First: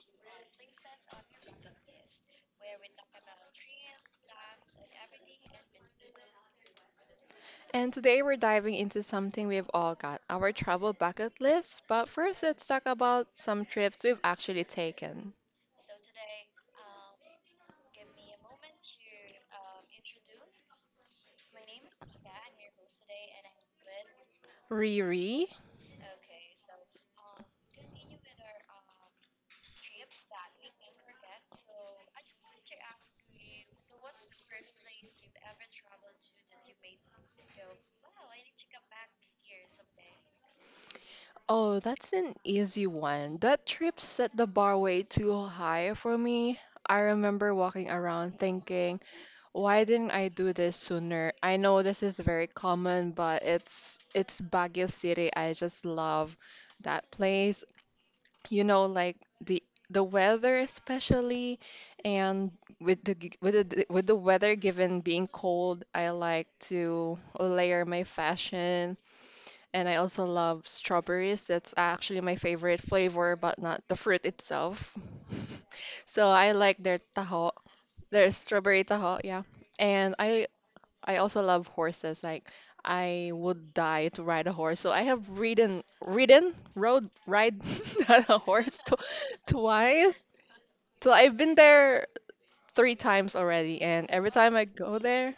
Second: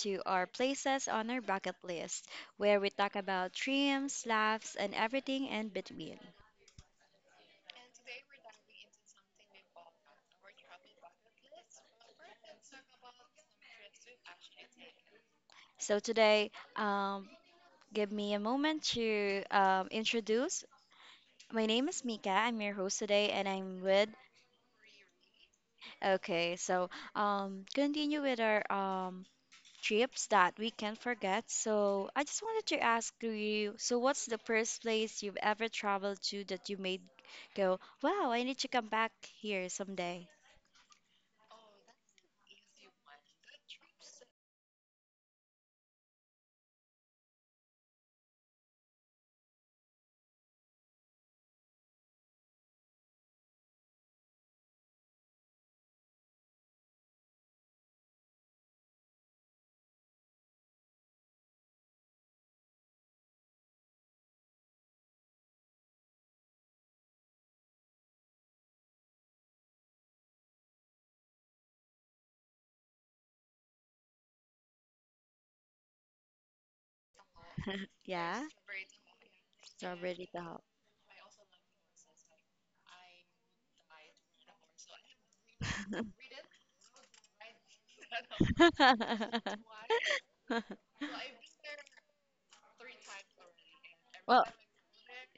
to our Places on Our Bucket List, where we talk about dreams, laughs, and everything in between. And today we're diving into something we've all got our travel bucket list. But first, let's talk about some trips we've actually taken. So today, um, give me a moment to introduce. My name is Mika. I'm your host today, and I'm with. Riri? Okay, so continue with our trips that we can't forget. So I just wanted to ask you, so what's the first place you've ever traveled to that you made go, wow, I need to come back here someday? Oh, that's an easy one. That trip set the bar way too high for me. I remember walking around thinking, why didn't I do this sooner? I know this is very common, but it's Baguio City. I just love that place. Like the the weather, especially. And with the g- with the d- with the weather given, being cold, I like to layer my fashion. And I also love strawberries. That's actually my favorite flavor, but not the fruit itself. So I like their taho, their Yeah, strawberry taho. Yeah, and strawberry I top. I also love horses. Like, I would die to ride a horse. So I have ridden, ridden, rode, ride a horse to, twice. So I've been there three times already, and every Well, time I go there,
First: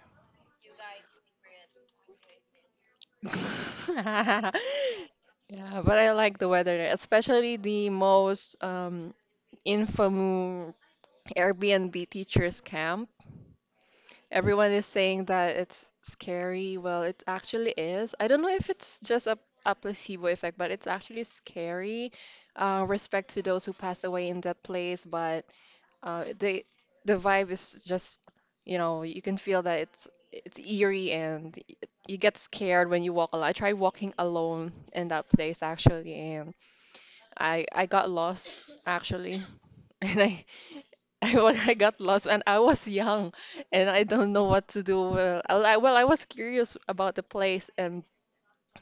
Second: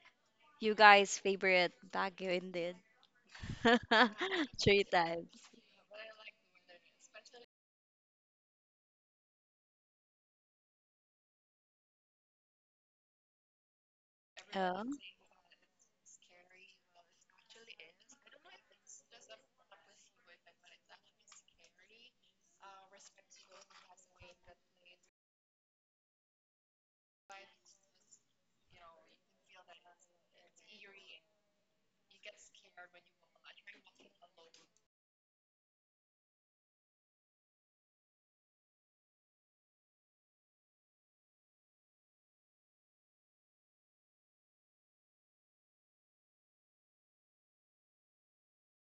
you guys' favorite Baguio indeed. yeah. Three times. But I like the weather there, especially the most infamous Airbnb teachers camp. Everyone Oh, is saying that it's scary. Well, it actually is. I don't know if it's just a placebo effect, but it's actually scary. Respect to those who passed away in that place, but uh, the the vibe is just, you can feel that it's eerie, and you get scared when you walk alone. I tried walking alone in that place actually, and I got lost, actually. And I I got lost, and I was young, and I don't know what to do. Well, I was curious about the place. And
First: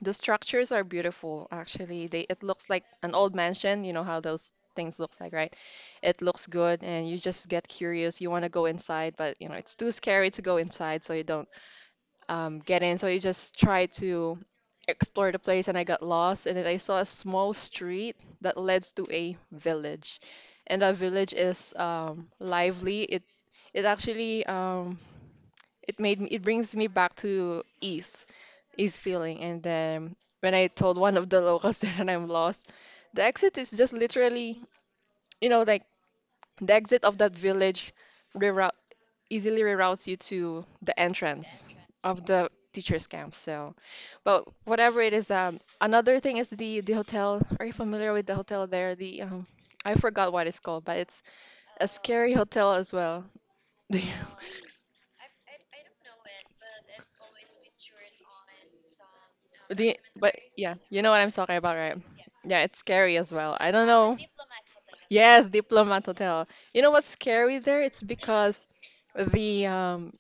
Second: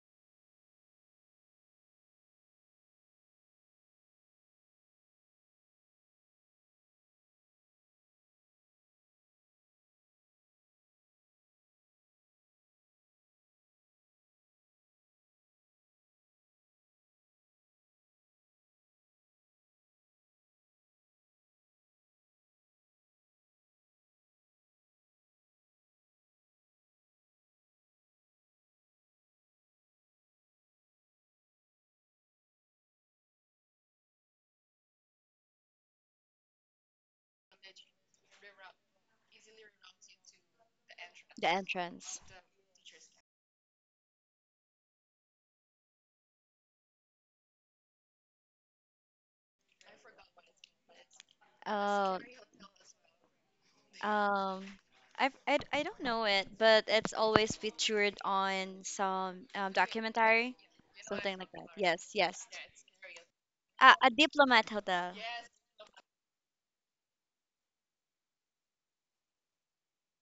the structures are beautiful, actually. They, it looks like an old mansion. You know how those things looks like, right? It looks good, and you just get curious. You want to go inside, but it's too scary to go inside, so you don't get in. So I just tried to explore the place and I got lost. And then I saw a small street that leads to a village. And that village is lively. It actually, it brings me back to ease feeling. And then when I told one of the locals that I'm lost, the exit is just literally, like the exit of that village reroute easily reroutes you to the the entrance entrance. of the teachers camp. So but whatever it is, another thing is the hotel. Are you familiar with the hotel there, the I forgot what it's called, but it's a Oh, scary hotel as well. do you, Um, I've, I don't know it, but it's always featured on some but documentary, yeah, you know what I'm something like talking that. about, right? Yes, yes. Yeah, it's scary as well. I don't A know. diplomat hotel. Yes, diplomat hotel. You know what's scary there? It's because the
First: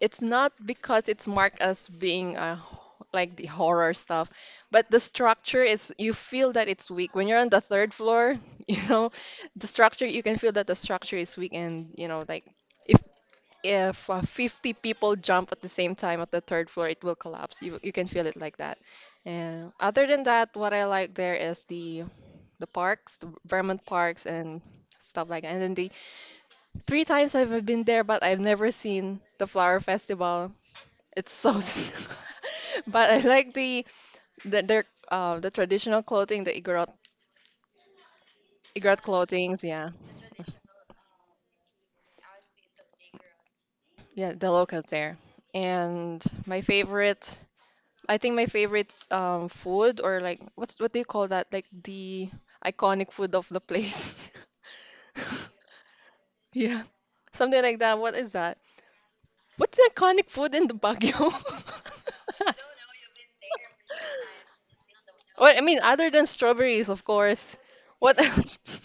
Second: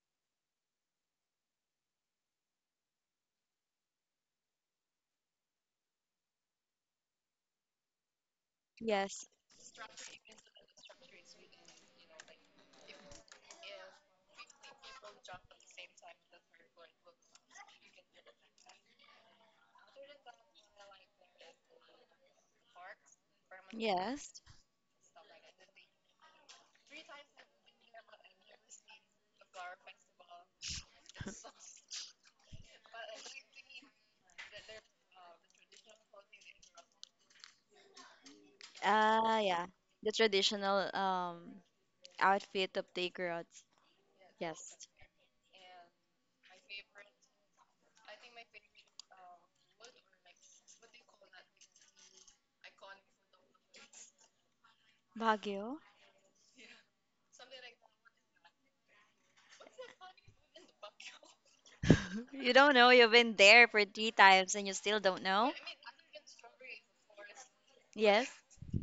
it's not because it's marked as being like the horror stuff, but the structure is, you feel that it's weak when you're on the third floor. You know, Yes, you can feel that the structure is weak, and like if if 50 people jump at the same time at the third floor, it will collapse. You can feel it like that. And other than that, what I like there is the parks, the Vermont parks, yes. and stuff like that. And then the three times I've been there, but I've never seen the flower festival. It's so, but I like the their the traditional clothing, the Igorot Ah, clothings. yeah. Yeah, The traditional outfit of the Igorots. yeah, the locals Yes. there. And my favorite, I think my favorite food, or like what do you call that? Like the iconic food of the place. Baguio. Yeah, something like that. What is that? What's the iconic food in the Baguio? You don't know. You've been there for three times and you still don't know. Well, I mean, other than strawberries, of course. What Yes. else?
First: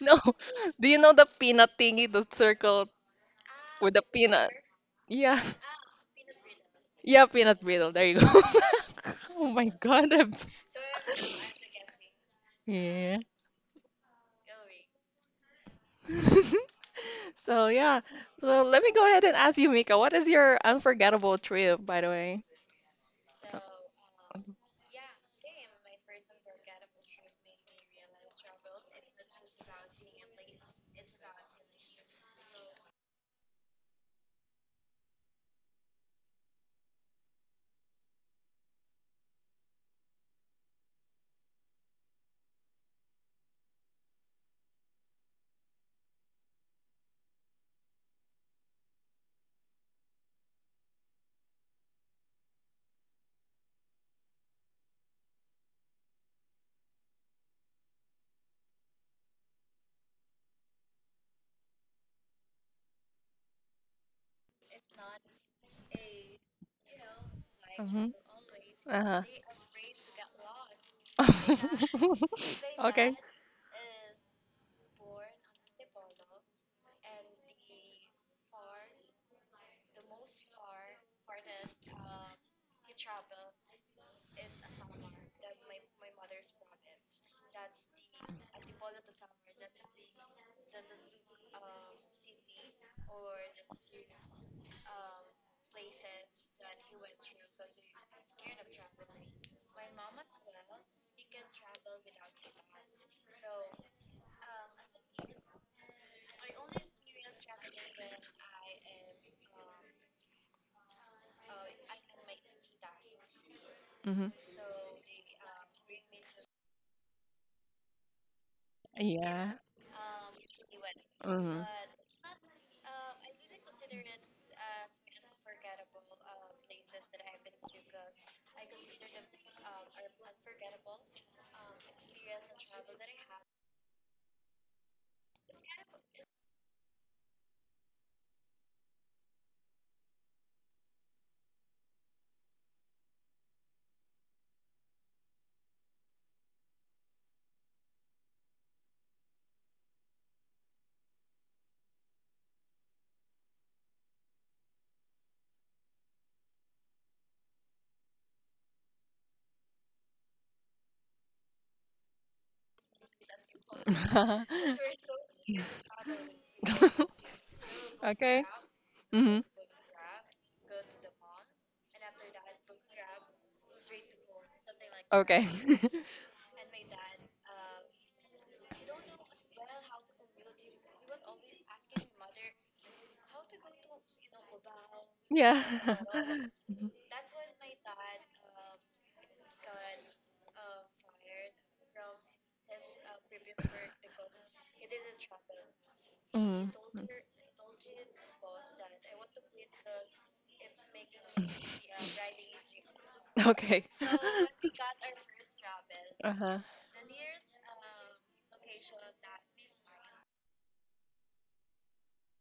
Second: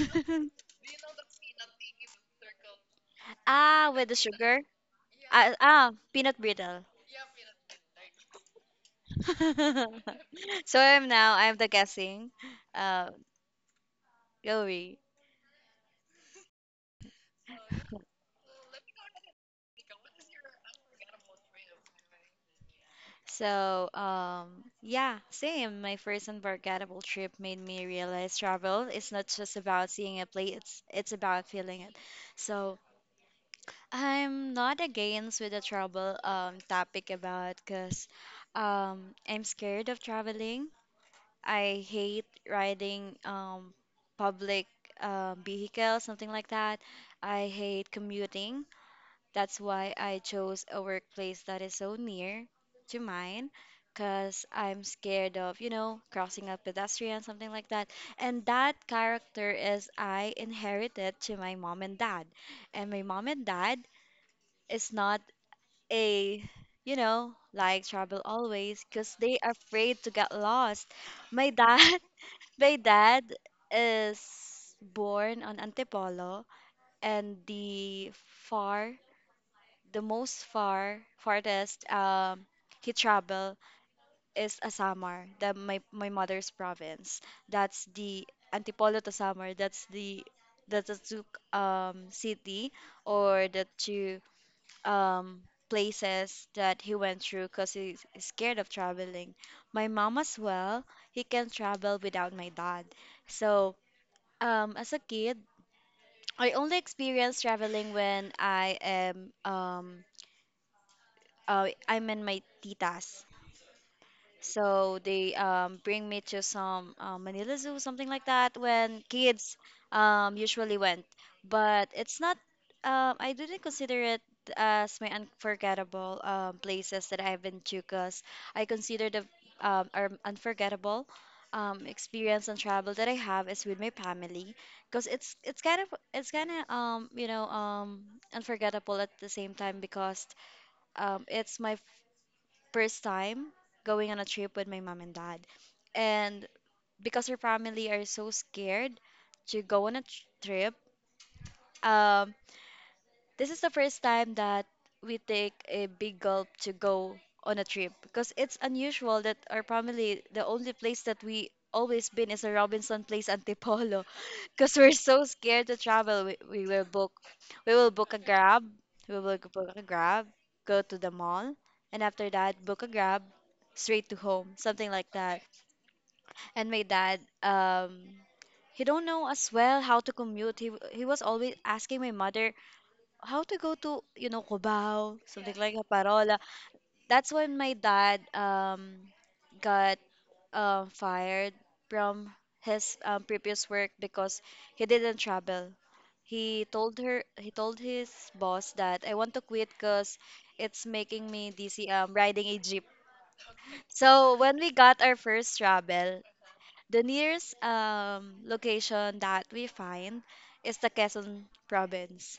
No. Do you know the peanut thingy, the circle Ah, with the with the peanut? sugar? Yeah. Ah, ah peanut brittle. Yeah, peanut brittle. There you go. Oh my God. So I'm now, I'm the guessing. Uh, Yeah. Goey. So yeah. So let me go ahead and ask you, Mika, what is your unforgettable trip, by the way? So, yeah, same. My first unforgettable trip made me realize travel is not just about seeing a place, it's about feeling it. So, I'm not against with the travel topic about because I'm scared of traveling. I hate riding public vehicles, something like that. I hate commuting. That's why I chose a workplace that is so near to mine, because I'm scared of, you know, crossing a pedestrian, something like that. And that character is I inherited to my mom and dad. And my mom and dad is not a, you know, like Mm-hmm. trouble always, because Uh-huh. they are afraid to get lost. My dad my Okay. dad is born on Antipolo, and the far, the most far, farthest he traveled is Asamar, the, my mother's province. That's the Antipolo to Samar. That's the two city or the two um, places that he went through because he's scared of traveling. My mom as well, he can travel without my dad. So as a kid, I only experienced traveling when I am I'm in my titas. Mm-hmm. So they bring me to some Manila Zoo, something like that, when Yeah. kids usually went. Mm-hmm. But it's not, I didn't consider it as my unforgettable places that I've been to because I consider the our unforgettable experience and travel that I have is with my family because it's kind of, you know unforgettable at the same time because it's my first time going on a trip with my mom and dad. And because her family are so scared to go on a trip, um, this is the first time that we take a big gulp to go on a trip because it's unusual that our family, the only place that we always been is a Robinson Place Antipolo. Because we're so scared to travel. We will book a Okay. grab. We will Mm-hmm. book a grab, go to the mall, and after that book a grab straight to home, something like that. Okay. And my dad he don't know as well how to commute. He was always asking my mother how to go to, you know, Cubao, something Yeah. like a Parola. That's when my dad got fired from his previous work because he didn't travel. Mm. Mm. He told his boss that I want to quit because it's making me dizzy riding a jeep. Okay. So when we got our first travel, Uh-huh. the nearest location that we find is the Quezon province.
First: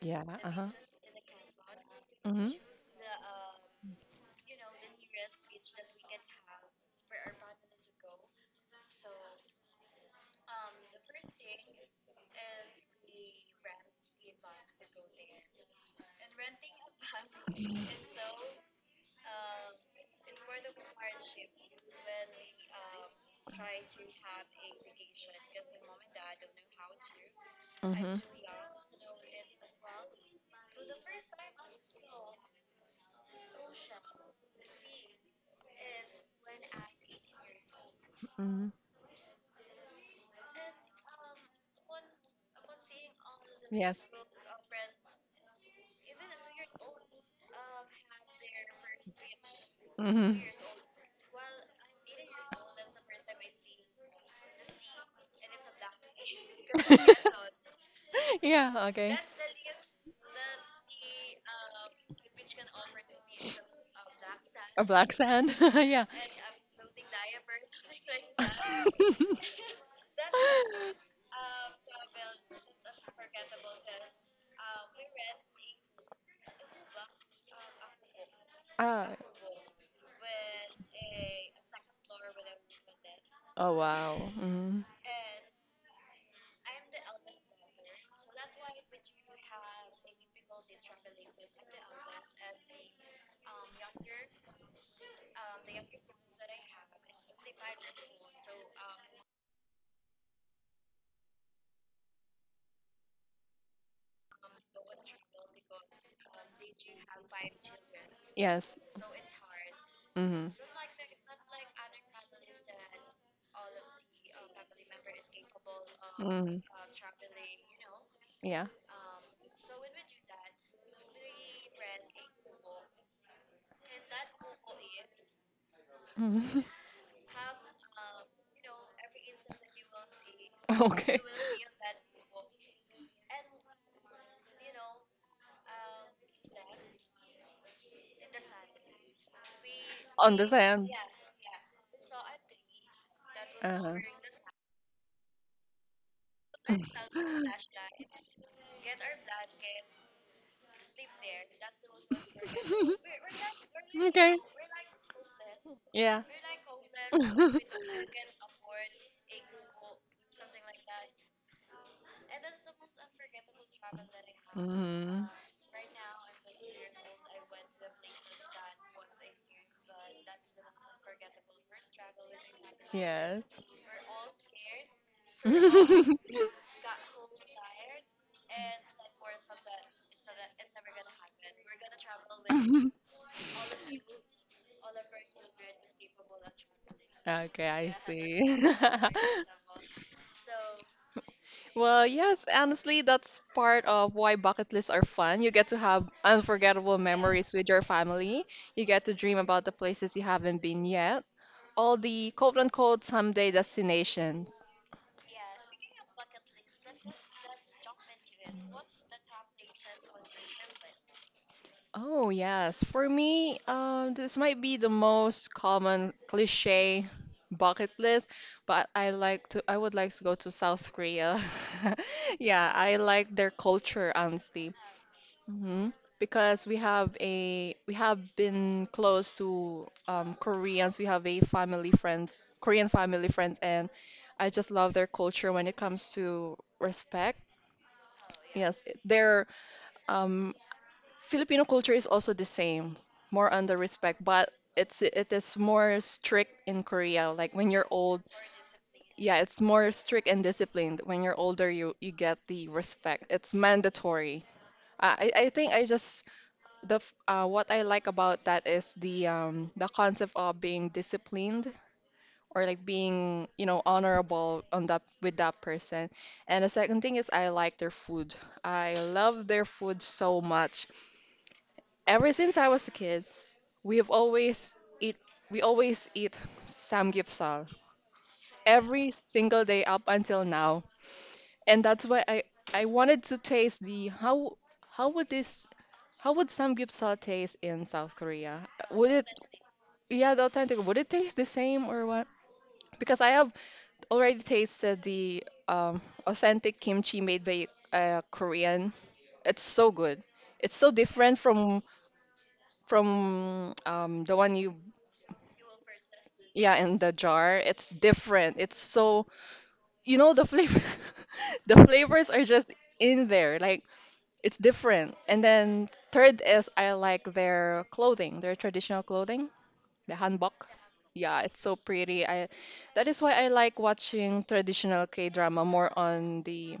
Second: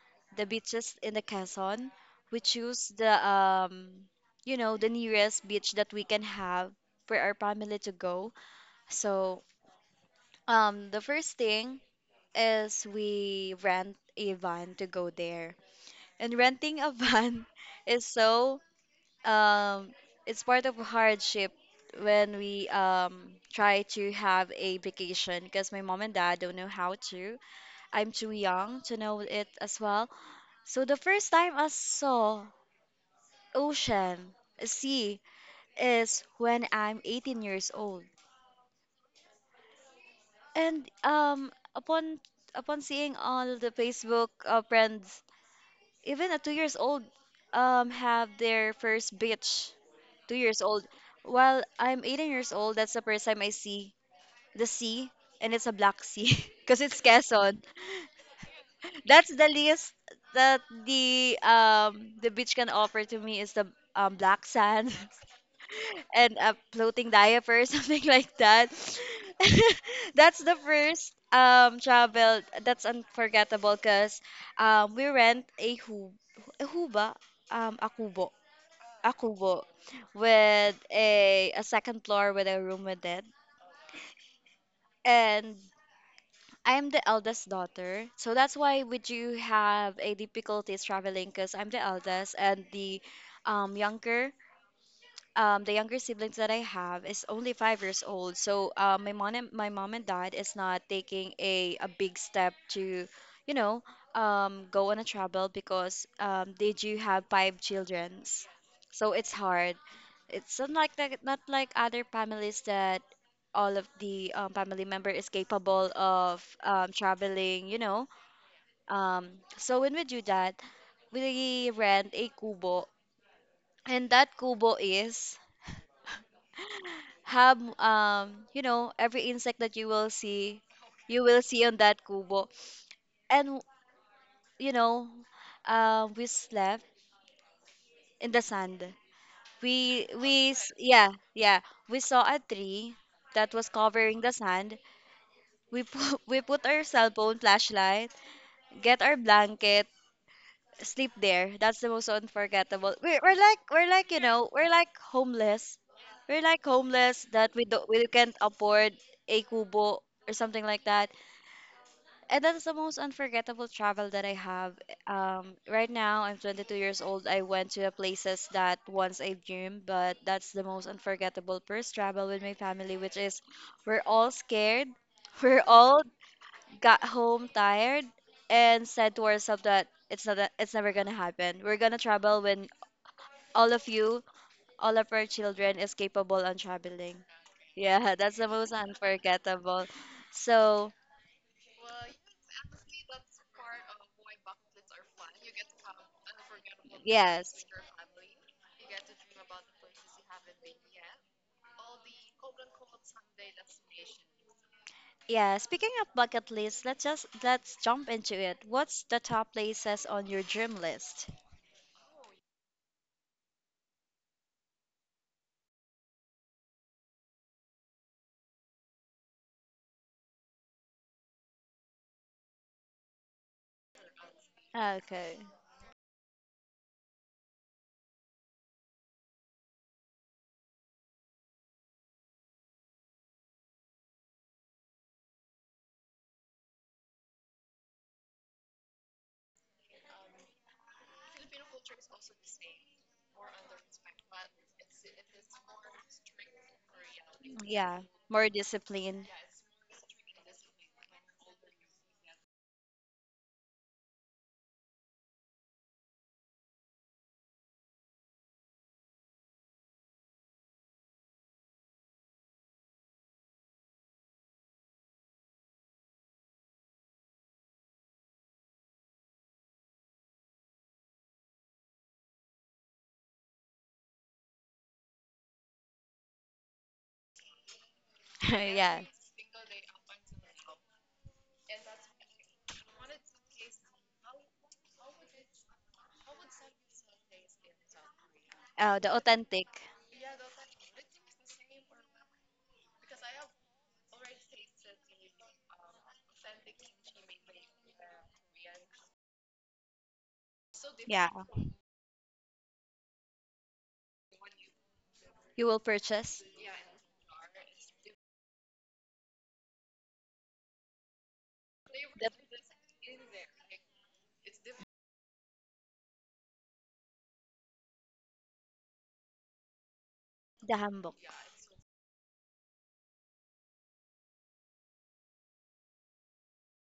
Yeah. The Uh-huh. beaches in the Quezon, we Mm-hmm. choose the you know the nearest beach that we can have for our family to go. So the first thing is we rent a van to go there. And renting a van is so um it's part of hardship when we try to have a vacation because my mom and dad don't know how to. I'm Mm-hmm. too young to know it as well. So the first time I saw ocean, sea is when I'm 18 years old. Mm-hmm. And upon seeing all the Yes. Facebook friends even a 2 years old have their first beach two Mm-hmm. years old while I'm 18 years old, that's the first time I see the sea, and it's a black sea because it's Quezon. Yeah. Okay. That's the least that the beach can offer to me is the black A sand black sand. Yeah. and a floating diaper, something like that. That's the first travel that's unforgettable because we rent a hu a huba a kubo, a Ah, kubo with a second floor with a room with it, oh wow. Hmm. and I'm the eldest daughter, so that's why we do have a difficulties traveling because I'm the eldest, and the younger the younger siblings that I have is only 5 years old. So my mom and dad is not taking a big step to, you know, go on a travel because they do have five childrens. Yes. So it's hard. Hmm. Hmm. It's not like that, not like other families that all of the family member is capable of traveling. You know, Yeah. um, so when we do that, we rent a kubo, and that kubo is Hmm. have you know every insect that you will see, Okay. you will see on that kubo. And you know we slept in the sand. On the sand. Yeah yeah, we saw a tree that was Uh-huh. covering the sand. We put, we put our cell phone flashlight, get our blanket, sleep there. That's the most unforgettable. We're like you Okay. know we're like homeless. Yeah. We're like homeless that we can't afford a kubo or something like that. And that's the most unforgettable travel that I have. Mm-hmm. Right now I'm 22 years old. I went to the places that once I dreamed, but that's the most unforgettable first travel with my family, which is Yes. we're all scared. We're all got home tired and said to ourselves that it's never gonna happen. We're gonna travel when all of you, all of our children is capable on traveling. Okay, I Yeah, that's the see. most unforgettable. So Well, yes, honestly, that's part of why bucket lists are fun. You get to have unforgettable memories yes. with your family. You get to dream about the places you haven't been yet. All the quote unquote someday destinations. Yeah, speaking of bucket list, let's jump into it. What's the top places on your dream list? Oh, yes. For me, this might be the most common cliche bucket list, but I would like to go to South Korea. Yeah, I like their culture, honestly. Okay. Hmm. Because we have been close to Koreans. We have a family friends, Korean family friends, and I just love their culture when it comes to respect. Yes, their um, Filipino culture is also the same, more on the respect, but it is more strict in Korea. Like, when you're Yeah. old, More discipline. yeah, it's more strict and disciplined. When you're older, you get the respect. It's mandatory. I think, I just the f- what I like about that is the concept of being disciplined, or like being honorable on that with that person. And the second thing is I like their food. I love their food so much. Ever since I was a kid, we have always eat we always eat samgyeopsal yeah. every single day up until now. And that's why I wanted to taste the how would this how would samgyeopsal taste in South Korea? Oh, the Would it authentic. Yeah, the authentic. Would it taste the same or what? Because I have already tasted the authentic kimchi made by a Korean. It's so good. It's so Yeah. different from the one you You will purchase yeah, in the jar. It's different. It's so the flavor the flavors are just in there. Like, it's different. And then third is I like their clothing, their traditional clothing, the the hanbok. hanbok. Yeah, it's so pretty. I that is why I like watching traditional K-drama. More on the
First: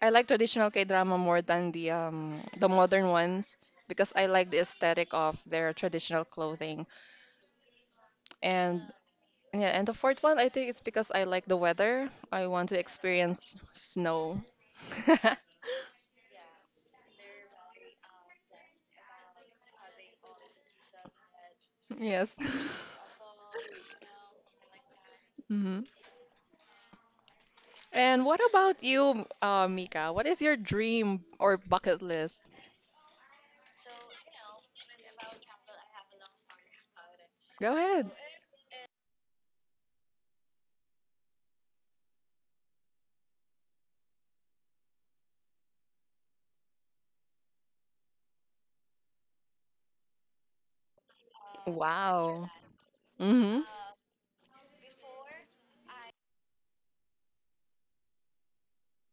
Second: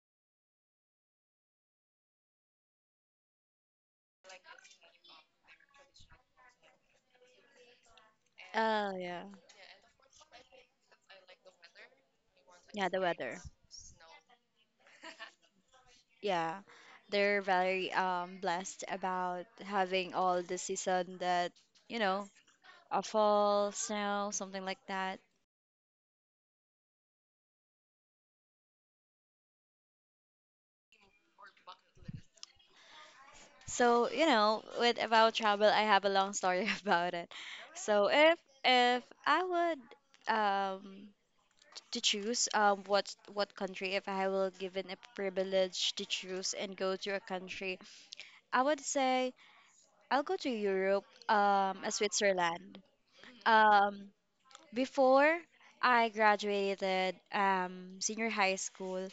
I like traditional K-drama more than the modern ones because I like the aesthetic of their traditional clothing. And Oh yeah. Yeah, and the fourth one, I think it's because I like the weather. I want to Yeah, the weather. experience snow. Yeah. They're very blessed about having all the season that, you know, Yes. a fall, snow, something like that. Hmm. And what about you, Mika? What is your dream or bucket list? So, you know, with about travel, I have a long story about it. Go So ahead. if I would um to choose what country if I will given a privilege to choose and go to a country, I would say I'll go to Europe, Wow. Switzerland. Mm-hmm. Um, before I graduated senior high school,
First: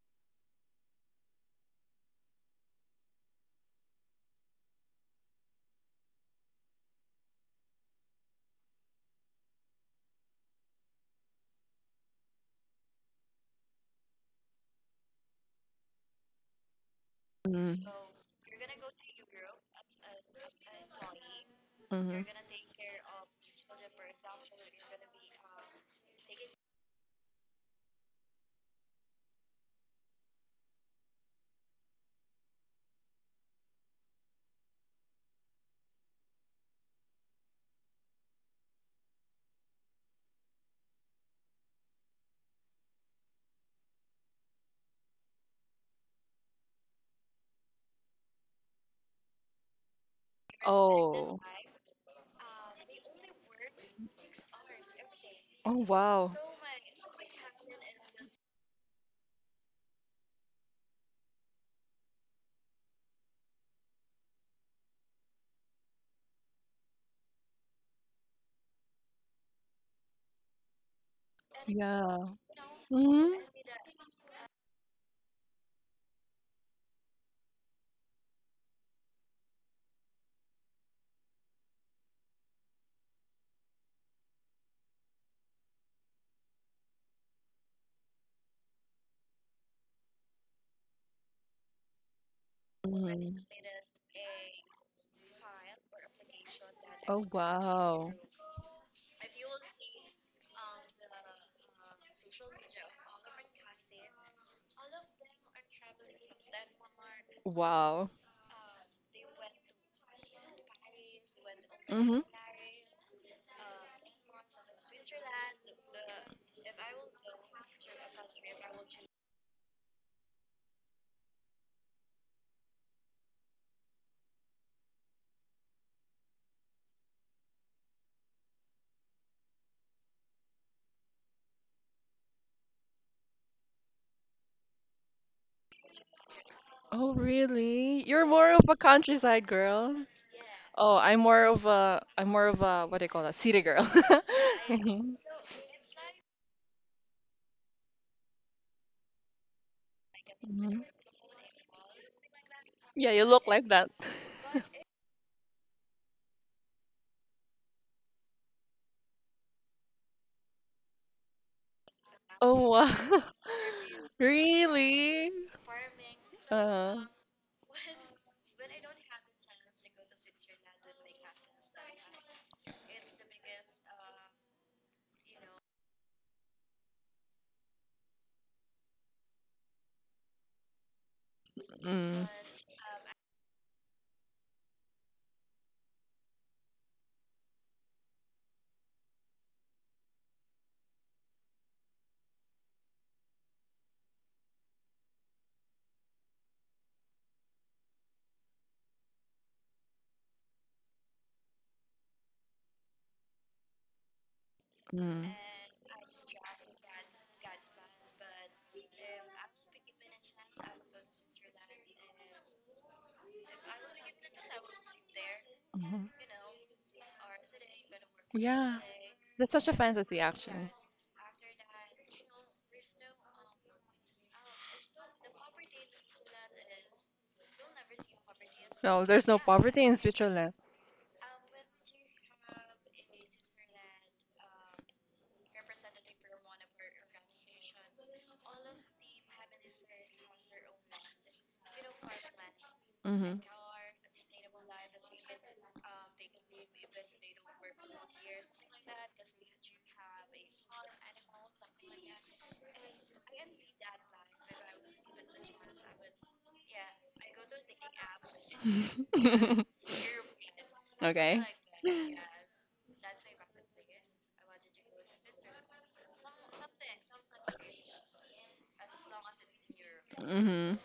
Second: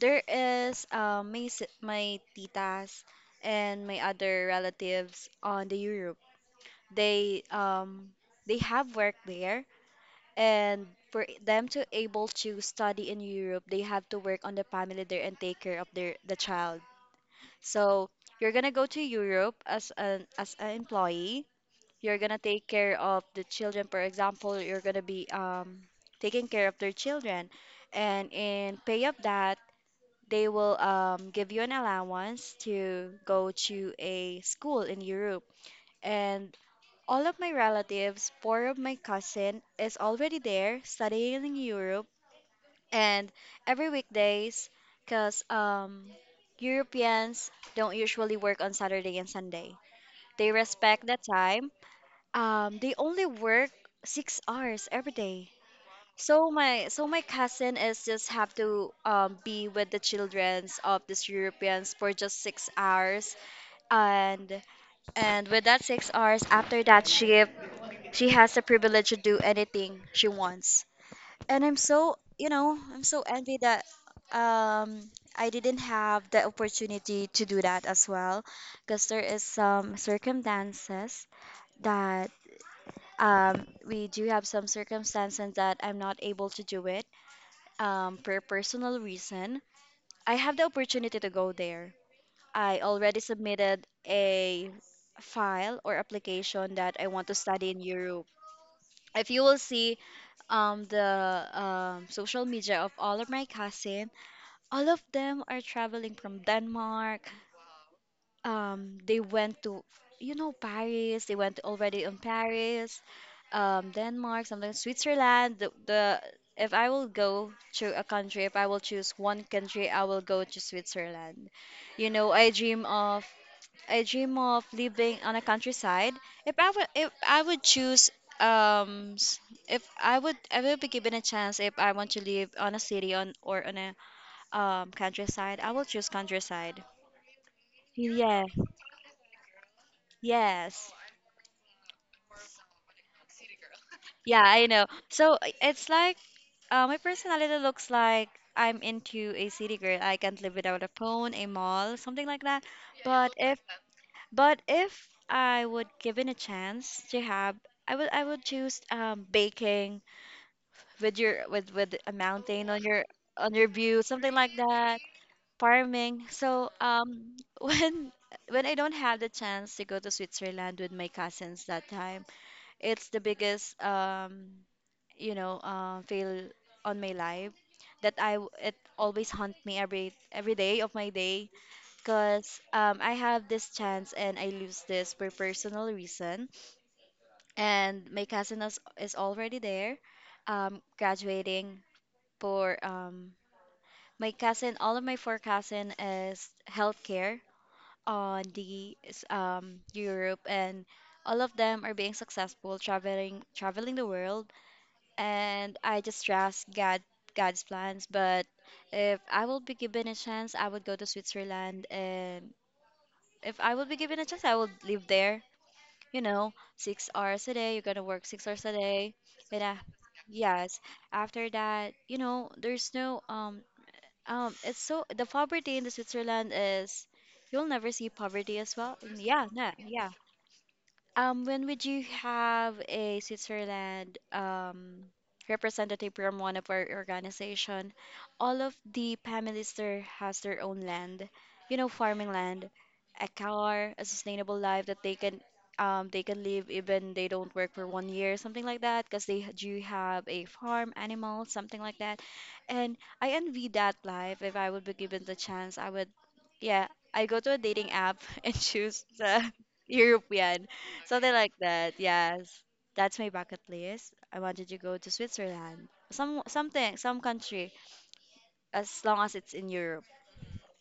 there is my titas and my other relatives on the Europe. They um, they have work there, and for them to able to study in Europe, they have to work on the family there and take care of the child. Mm-hmm. So you're gonna go to Europe as an employee, you're Mm-hmm. gonna take care of the children. For example, you're gonna be taking care of their children, and in pay of that, they will give you an allowance to go to a school in Europe. And all of my relatives, four of my cousin, is already there studying in Europe, and every weekdays, cause Europeans don't usually work on Saturday and Sunday. They respect the Oh. time, they only work 6 hours every day. Oh, wow. So my cousin is just have to be with the childrens of these Europeans for just 6 hours, and and with that 6 hours after that shift, she has the privilege to do anything she wants. And I'm so, Yeah. you know, I'm so Mm-hmm. envy that um, I didn't have the opportunity to do that as well, because there is some circumstances that I'm not able to do it for personal reason. I have the opportunity to go there. I already Mm-hmm. submitted a file or application that I Oh, want to study in wow. Europe. If you will see the social media of all of my cousin, all of them are traveling from Denmark. Wow. They went to, you know, Paris. They went already Mm-hmm. in Paris, Denmark, something, Switzerland. The if I will go to a country, if I will choose one country, I will go to Switzerland. You know, I dream of living on a countryside. If I would choose um s- if I would I will be given a chance if I want to live on a city on or on a countryside, I will choose countryside. Oh, really? You're Yeah. more of a countryside girl. Yes. Oh, I'm more of a, what do you call that? City girl. Yeah, I know. Mhm. It's like my personality looks like I'm into a city girl. I can't live Mhm. without a phone, a mall, something like that. Yeah, you But look if like that. but if I would given a chance to have, I would choose baking with a Oh, mountain wow. On your view, something like that. Really? Farming. So Uh, when I don't have the chance to go to Switzerland with my cousins that time. It's the biggest, fail on my life that it always haunt me every day of my day mm, because I have this chance and I lose this for personal reason. And my cousin is already there, graduating for my cousin. All of my four cousin is healthcare on the Europe, and all of them are being successful traveling the world, mm, and I just trust God God's plans. But if I will be given a chance, I would go to Switzerland, and if I would be given a chance, I would live there. mhm. You know, 6 hours a day. You're gonna work 6 hours a Yeah, day, that's and such a fantasy, actually. yes, after that, you know, there's no um. It's so the poverty in the Switzerland is you'll never see poverty as well. No, there's no Yeah, yeah, nah, poverty in yeah. Switzerland. When would you have a Switzerland representative from one of our organization? All of the families there has their own land, you know, farming land, a Hmm. car, a sustainable life that they can live even they don't work for 1 year, something like that, because they do have a farm, animal, something like that. And I envy that life. If I would be given the chance, I would, yeah, I go to a dating app and choose the European something Okay. like that. Yes. That's my bucket list. I wanted to go to Switzerland. Some something, some country as long as it's in Europe. Hmm.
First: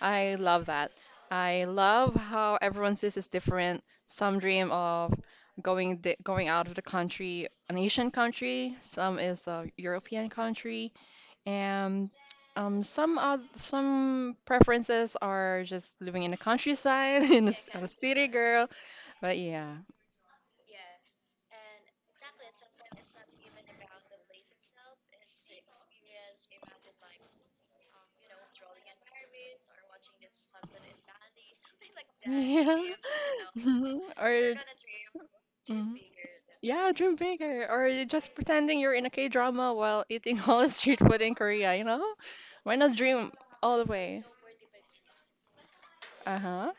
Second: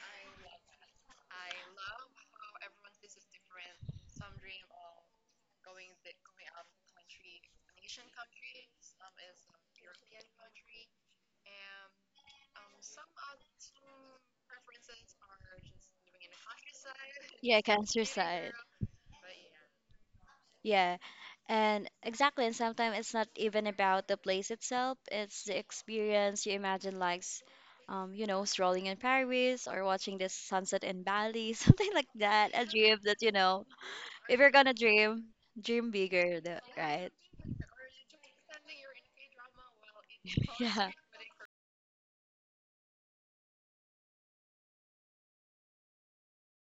I love that. I love how everyone's this is different. Some dream of going out of the country, an Asian country. Some is a European country, and some preferences are just living in the countryside, Yeah, a city countryside. girl. But yeah. Yeah. And exactly, and sometimes it's not even about the place itself, it's the experience you imagine you know, strolling in Paris or watching this sunset in Bali, something like that. A Yeah. dream that, you know, if you're Or gonna dream, dream Mhm. bigger, Yeah, right? dream bigger. Or you just pretending you're in a K drama while eating all the Yeah. street food in Korea, you know? Why not dream all the way? Uh-huh.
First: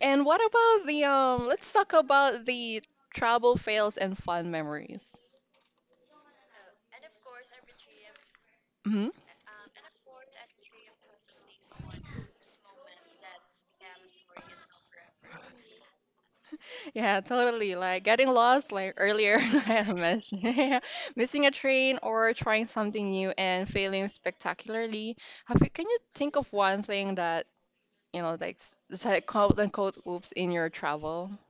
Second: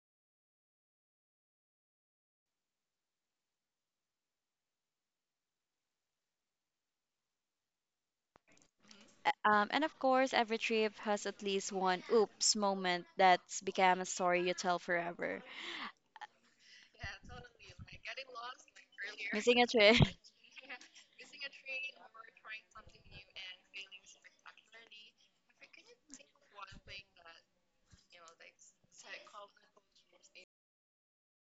And what about the let's talk about the travel fails and fun memories. Mm-hmm. And of course, every trip has at least one oops moment that's become a story you tell forever. Yeah, totally. Like getting lost, like earlier Missing a I had trip. mentioned, yeah, missing a train or trying something new and failing spectacularly. Can you think of one thing that, like, it's like quote unquote oops in your travel?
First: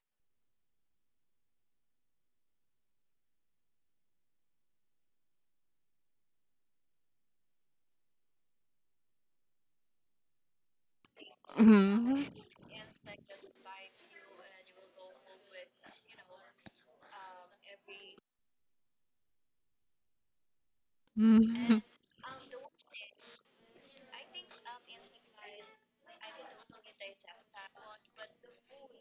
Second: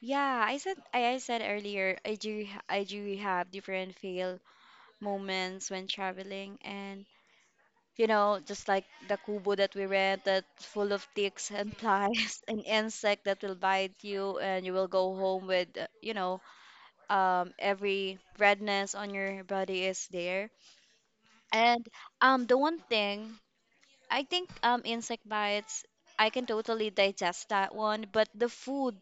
Yeah, I said earlier I I do have different fail moments when traveling, and you know, just like the kubo that we rented full of ticks and Mhm. flies and insect that will bite you, and you will go home with you know, every redness on your body is there. Mhm. And the one thing I think, insect bites, I can totally digest that one. But the food,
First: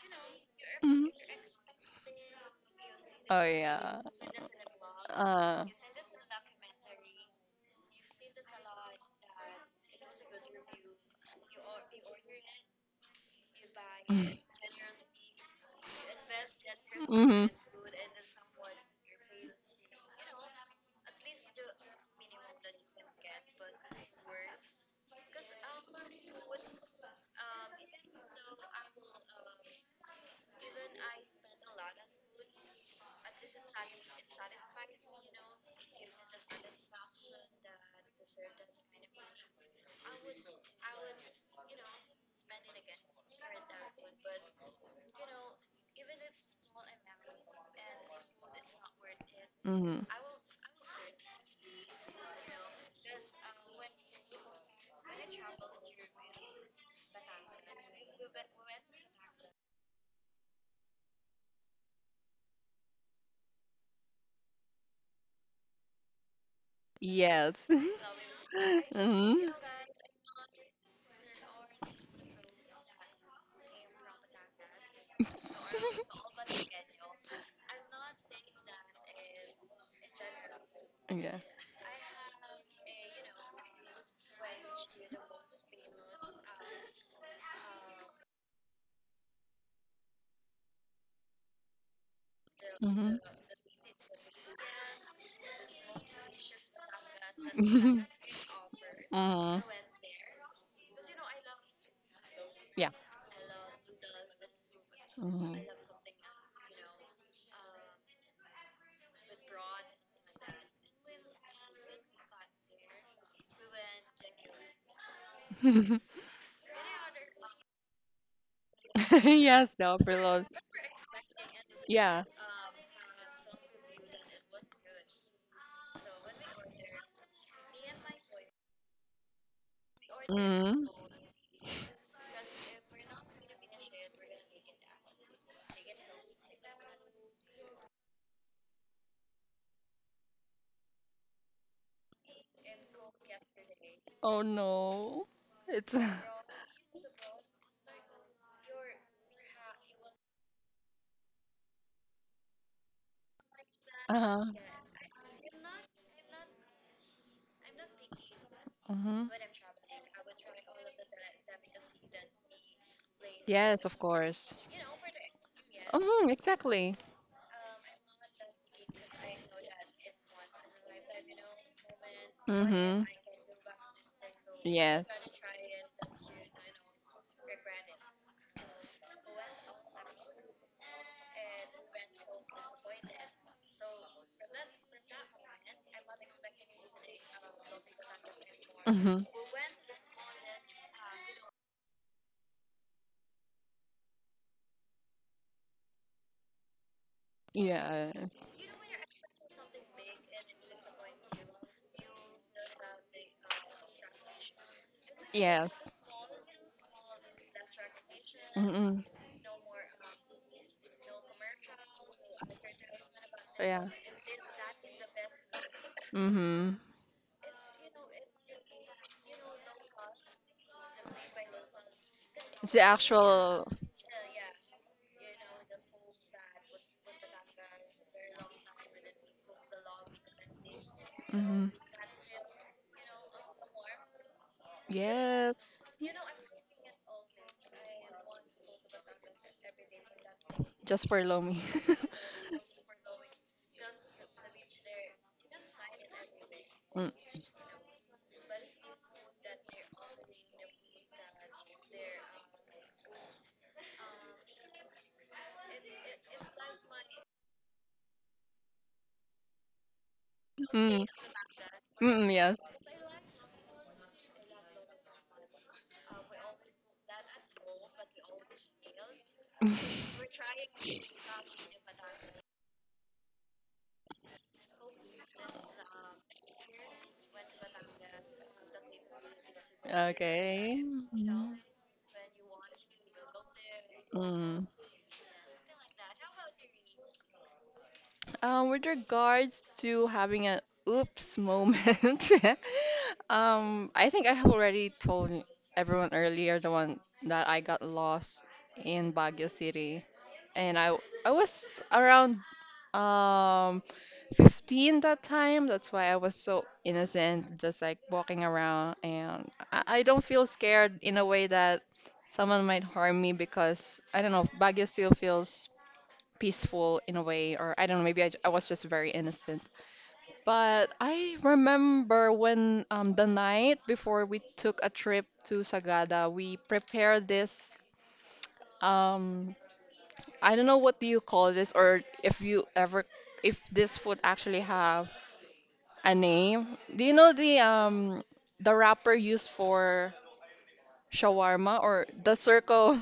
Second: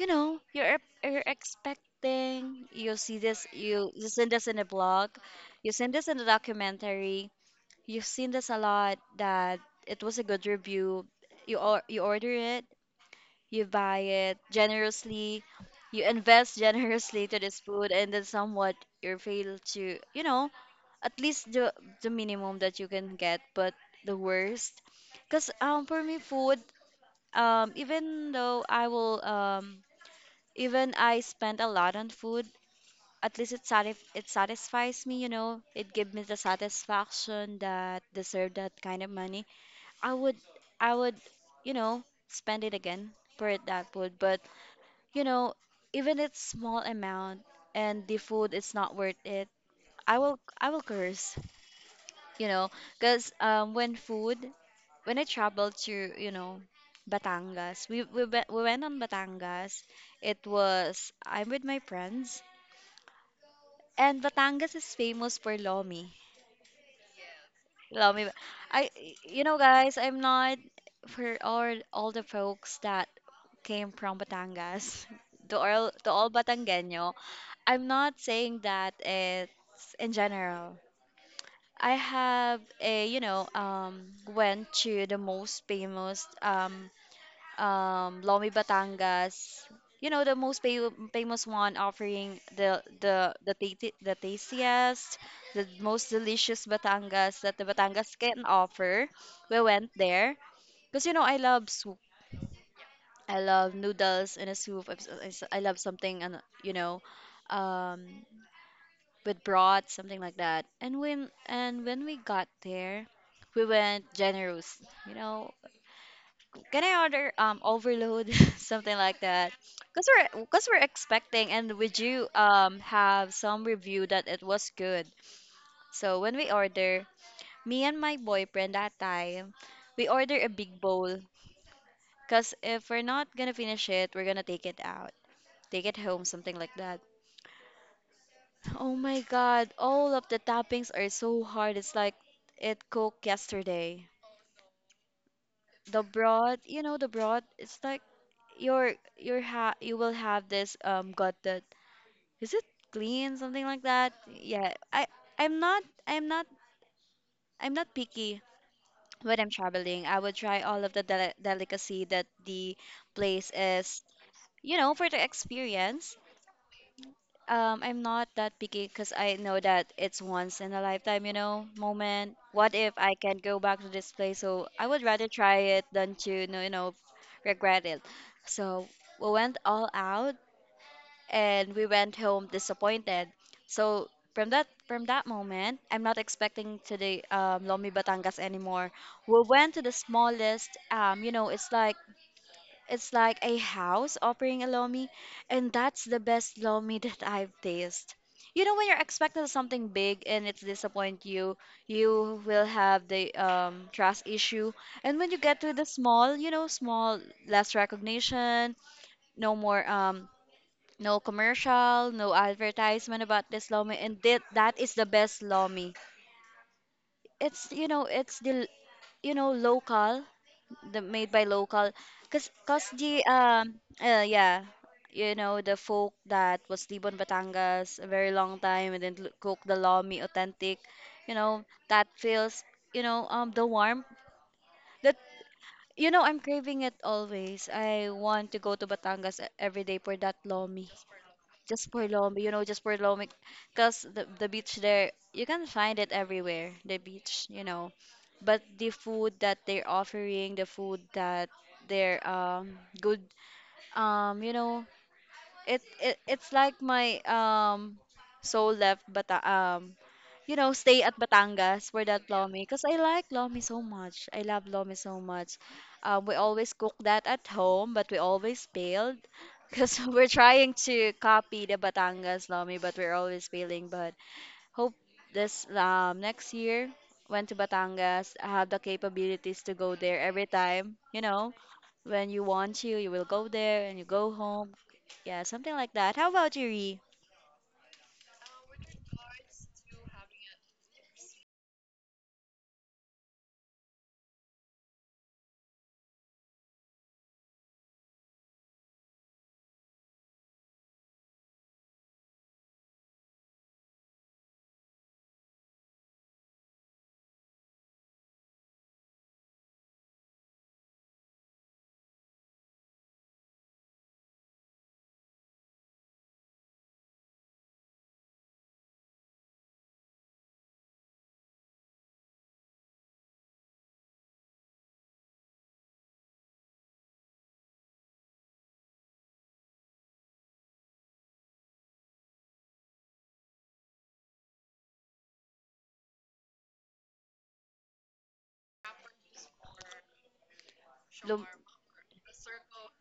you know, Mhm. you're expecting. You see Oh, this, you yeah. you seen this in a blog, Uh, you seen this in a documentary. You've seen this a lot that it was a good review. You order it, you buy it generously, you invest generously to hmm. this food, and then somewhat you fail to, you know, at least the minimum that you can get, but the worst because for me food, even though I will even I spend a lot on food, at least it satisfies me. You know, it gives me the satisfaction that deserve that kind of money. I would i would you know, spend it again for it that food. But you know, even it's small amount and the food is not worth it, Hmm. i will curse, you know, because when food, when I traveled to, you know, batangas, we went on batangas. It was I'm with my friends, and batangas is famous for lomi Yes. lomi I You Mhm. know guys, I'm not, for all the folks that came from batangas to all batangueño, I'm not saying that it's in general. Yeah. I have a, you know, went to the most famous, Lomi Batangas. You know, the famous one offering the Mhm. The tastiest, the most delicious Batangas that the Mhm. Batangas can offer. We Mhm. went there because you know I love soup. Yeah. I love noodles in a soup. Mhm. I love something, and you know, um, with broth, something like that. And when we got there, we went generous. You know, can I order overload, something like that? Yes, the Cause upper load. we're cause we're expecting, and would Yeah. you have some review that it was good? So when we order, me and my boyfriend that time, we order a big Mhm. bowl. Cause if we're not gonna finish it, we're gonna take it out, take it home, something like that. Oh my God, all of the toppings are so hard. It's like it cooked yesterday. Oh no. It's The broth, you know, the broth, it's like you will have this got that is it clean something like that? uh-huh. Yeah. I'm not I'm not picky Mhm. when I'm traveling. I would try all of the delicacy that the place Yes, of is, course. you know, for the experience. Mhm, exactly. I'm not that picky because I know that it's once in a lifetime, you know, moment. What if Mm-hmm. I can go back to this place? So I would Yes. rather try it than to, you know, regret it. So we went all out, and we went home disappointed. So from that moment, I'm not expecting to the Lomi Batangas anymore. Mm-hmm. We went to the smallest, you know, it's like a house offering a lomi, and that's the best lomi that I've tasted. Yes. You know, when you're expecting something big and it's disappoint you, you will have the trust issue. And when you get to the Yes. small, you know, small, less recognition, Mm-mm. no more, no commercial, no advertisement about this Yeah. lomi, and that is the best lomi. Mm-hmm. It's you know, it's the you know local, the made by local, cause It's the cause the actual. Yeah, you know, the folk that was Libon Batangas a very long time, and then cook the lomi authentic, you Mm-hmm. know, that feels, you know, the warmth that, Yes. you know, I'm craving it always. I want to go to Batangas every day for that lomi, Just for Lomi. just for Lomé, you know, just for Lomé, because the beach there, you can find it everywhere, the Mm-mm. beach, you know. But the food that they're offering, the food that they're good, you know, it's like my soul left, but you know stay Mm-mm. at Batangas for that lomi Yes. because I like lomi so much. I love lomi so much. We always cook that at home, but we always failed because we're trying to copy the Batangas lomi, but we're always failing. But hope this next year went to Batangas. I have the capabilities to go there every Okay. time. You Mm-hmm. know, when you want to, you will go there and you go Mm-hmm. home. Yeah, something like that. How about you, Ree? With regards to having an oops moment, I think I have already told everyone earlier the one that I got lost in Baguio City, and I was around um 15 that time. That's why I was so innocent, just like walking around, and I don't feel scared in a way that someone might harm me because I don't know. Baguio still feels peaceful in a way, or I don't know, maybe I was just very innocent. But I remember when the night before we took a trip to Sagada, we prepared this. Um, I don't know what do you call this, or if you ever, if this food actually have a name. Do you know the the wrapper used for Lum- shawarma or the circle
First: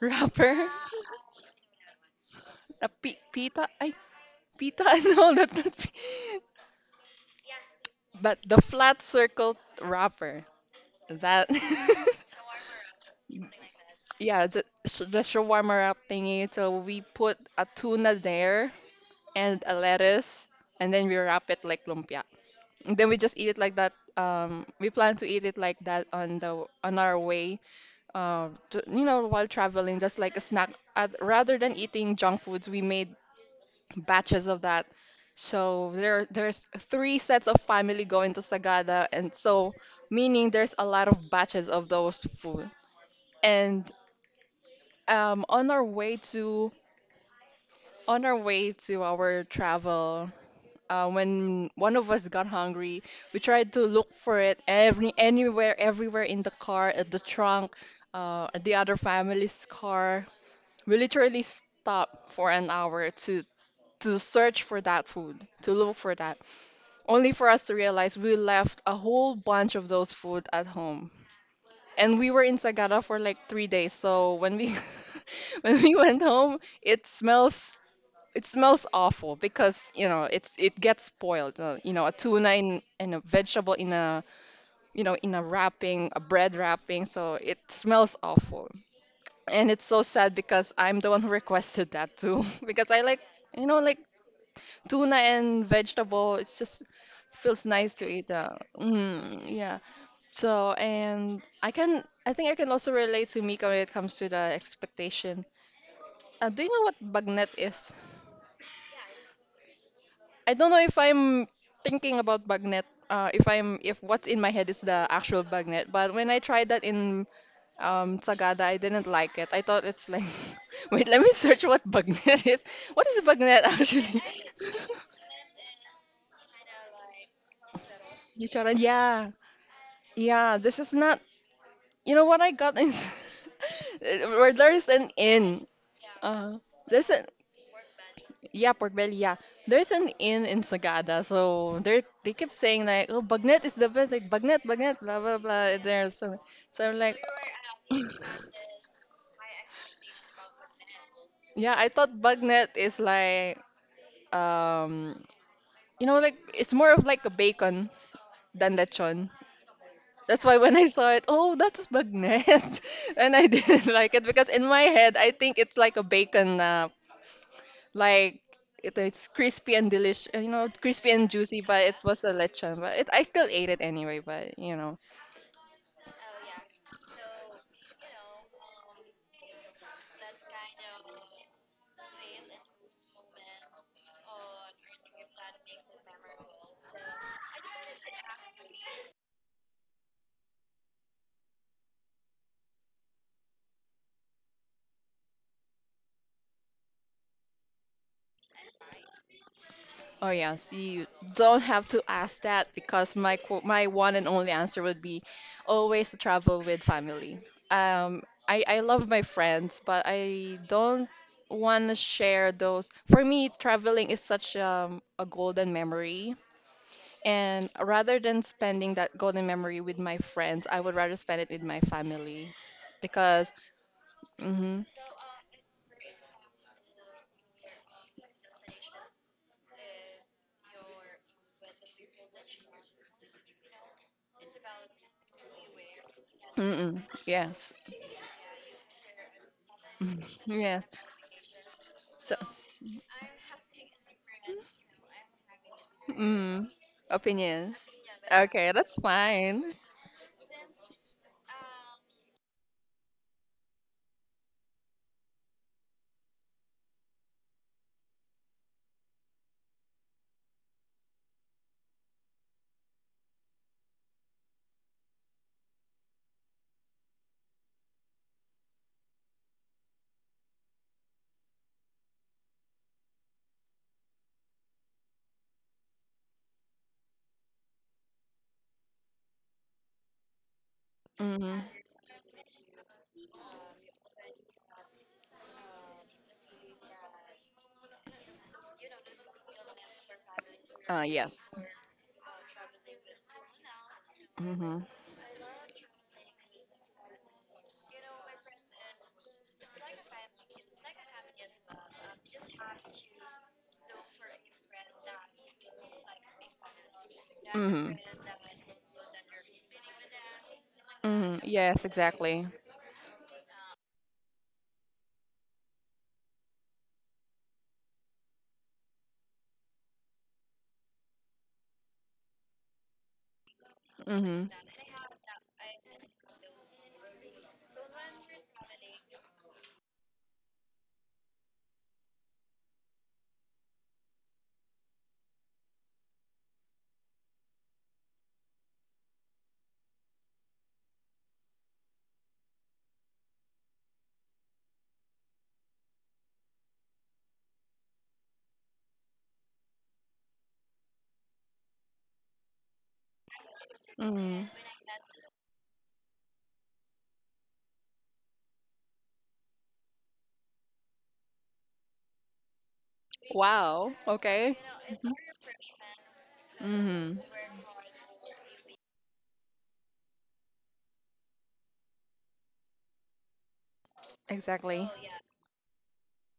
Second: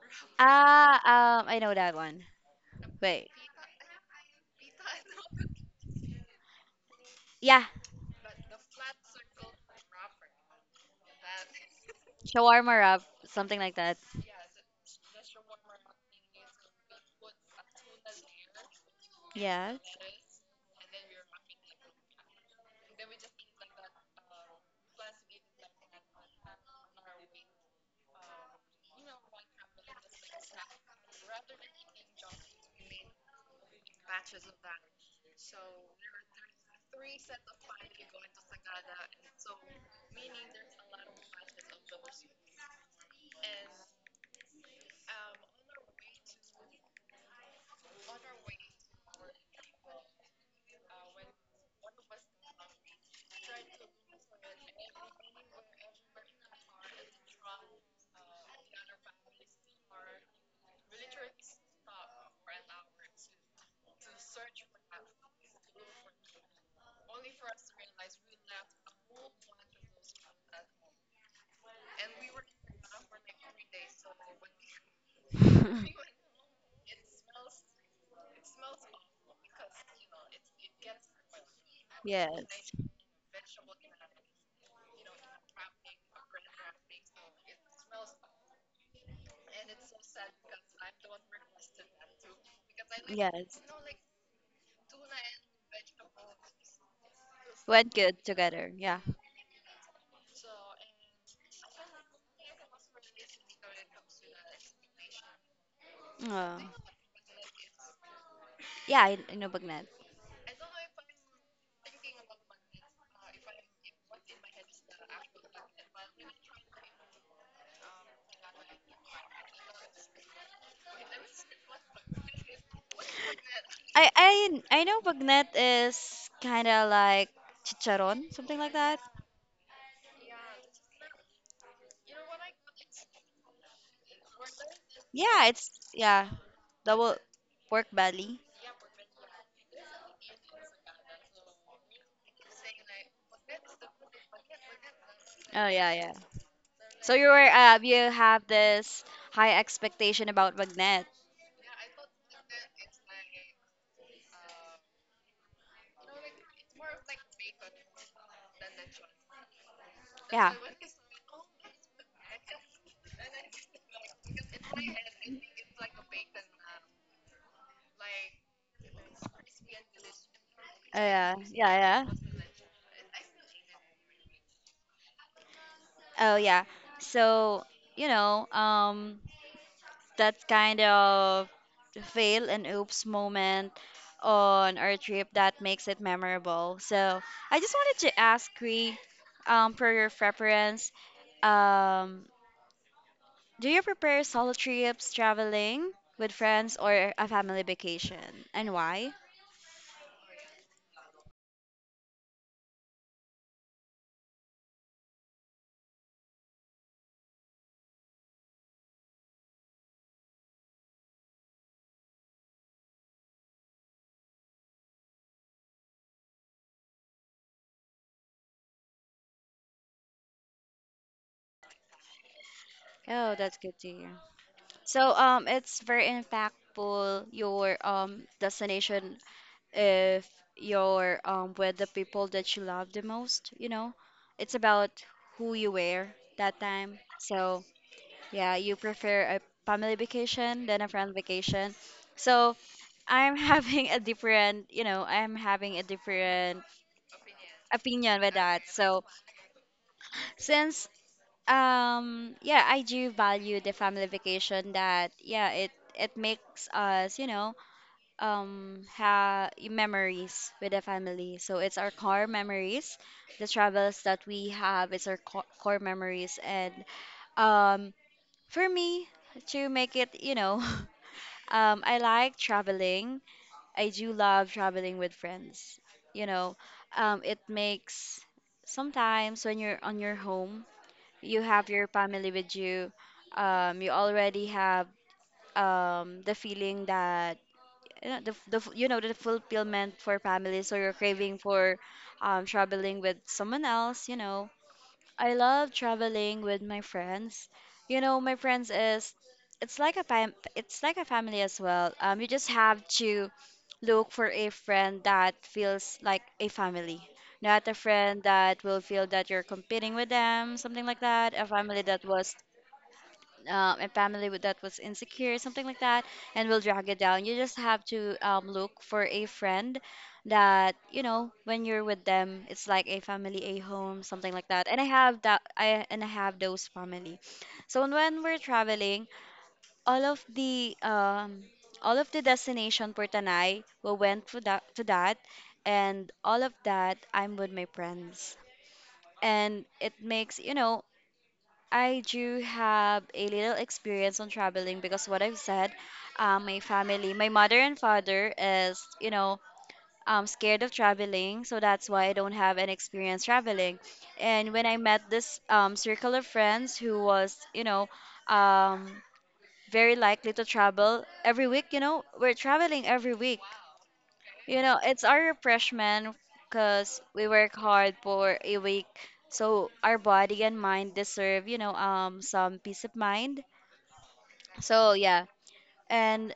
wrapper? Ah, I know that one. Wait, Pita? I pita? No, that's not. Yeah, But the flat circle wrapper, that shawarma wrap, something like that. yeah, the shawarma wrap thingy. So we put a tuna there and a Yes, lettuce, and then we wrap it like lumpia. And then we just eat it like that. We plan to eat it like that on the on our way, to, you know, while traveling, just like a snack. Rather than eating junk foods, we made batches of that. So there's three sets of family going to Sagada, and so meaning there's a lot of batches of those food. And on our way to on our way to our travel when one of us got hungry, we tried to look for it every anywhere, everywhere in the car, at the trunk, at the other family's car. We literally stopped for an hour to search for that food, to look for that, only for us to realize we left a whole bunch of those food at home. And we were in Sagada for like 3 days. So when we when we went home, it smells awful because you know it's it gets spoiled. You know, a tuna yes, in, and a vegetable in a you know in a wrapping, a bread wrapping. So it smells awful, and it's so sad because I'm the one who requested that too because I like yes. you know like tuna and vegetable. It's just feels nice Went to good eat. Together. Yeah. Yeah. So, and I can I think I can also relate to Mika when it comes to the expectation. Oh. Do you know what bagnet is? Yeah, I know Bagnet. I don't know if I'm thinking about bagnet. If I'm if what's in my head is the actual bagnet, but when I tried that in Sagada, I didn't like it. I thought it's like, wait, let me search what bagnet is. What is bagnet I actually? I I know bagnet is kind of like chicharon, something like Chicharon, that. yeah. Yeah, this is not. You know what I got is where there's an Yeah, inn. it's yeah, Uh, there's double an pork belly. yeah, pork belly. Yeah, there's an inn in Sagada. So they kept saying like, oh, bagnet is the best. Like bagnet, bagnet, blah blah Oh blah. yeah, yeah. There's so so I'm So like, you were you have this high expectation about bagnet. yeah, I thought bagnet is like um, you know, like it's more of like a bacon than lechon. That's Yeah. why when I saw it, oh, that's bagnet, and I didn't like it because in my head I think it's like a bacon like it's crispy and delicious, you know, Oh crispy and yeah, juicy, but it yeah, was yeah. a lechon. But it, I still ate it anyway. But you know, Oh yeah. So you know, that kind of fail and oops moment on our trip that makes it memorable. So I just wanted to ask Cree, for your preference, um, do you prepare solo trips, traveling with friends, or a family vacation, and why? oh yeah, see, you don't have to ask that because my one and only answer would be always to travel with family. Um, I love my friends, but I don't want to share those. For me, traveling is such a golden memory. And rather than spending that golden memory with my friends, I would rather spend it with my family Oh, because, that's good to hear. mm-hmm, So it's very impactful your destination if you're with the people that you love the most. You know, it's about who you were that time. mm-mm, So yes, yeah, you prefer a family vacation than a yes. friend vacation. So, So I'm having a different, you know, I'm having a different mm, opinion. opinion with that. Okay, that's So fine. since um yeah, I do value the family vacation. That yeah It makes us, have memories with the family, so it's our core memories, the travels that we have. It's our core memories. And um for me, to make it, I like traveling. I do love traveling with friends, you know it makes, sometimes when you're on your home, you Mm-hmm. have your family with you. You already have the feeling that, you know, you know, the fulfillment for family, so you're craving Yes. for traveling with someone else, you know. Mm-hmm. I love traveling with my friends. You know, my friends is it's like a it's like a family as well. You just have to look for a friend that feels like a family, not a Mm-hmm. friend that will feel that you're competing with them, something like that. Mm-hmm. A Yes, family that was exactly. A that was insecure, something like that, and will drag it down. You just have to, look for a friend that, you know, when you're with them, it's like a family, a home, something like Mm-hmm. that. And I have that. I have those family. So when we're traveling, all of the um, all of the destination for Tanay, we went to that, and all of that, I'm with my friends. And it makes, you know, I do have a little experience on traveling, because what I've said, my family, my mother and father is, you know, scared of traveling, so that's why I don't have an experience traveling. Mm-hmm. And when I met this, circle of friends, who was, you know, um, very likely to travel every week, you know, we're traveling every week. Wow. Okay. You know, it's Mm-hmm. our refreshment, because Mm-hmm. we work hard for a week. So our body and mind deserve, you know, some peace of mind. Exactly. So yeah, and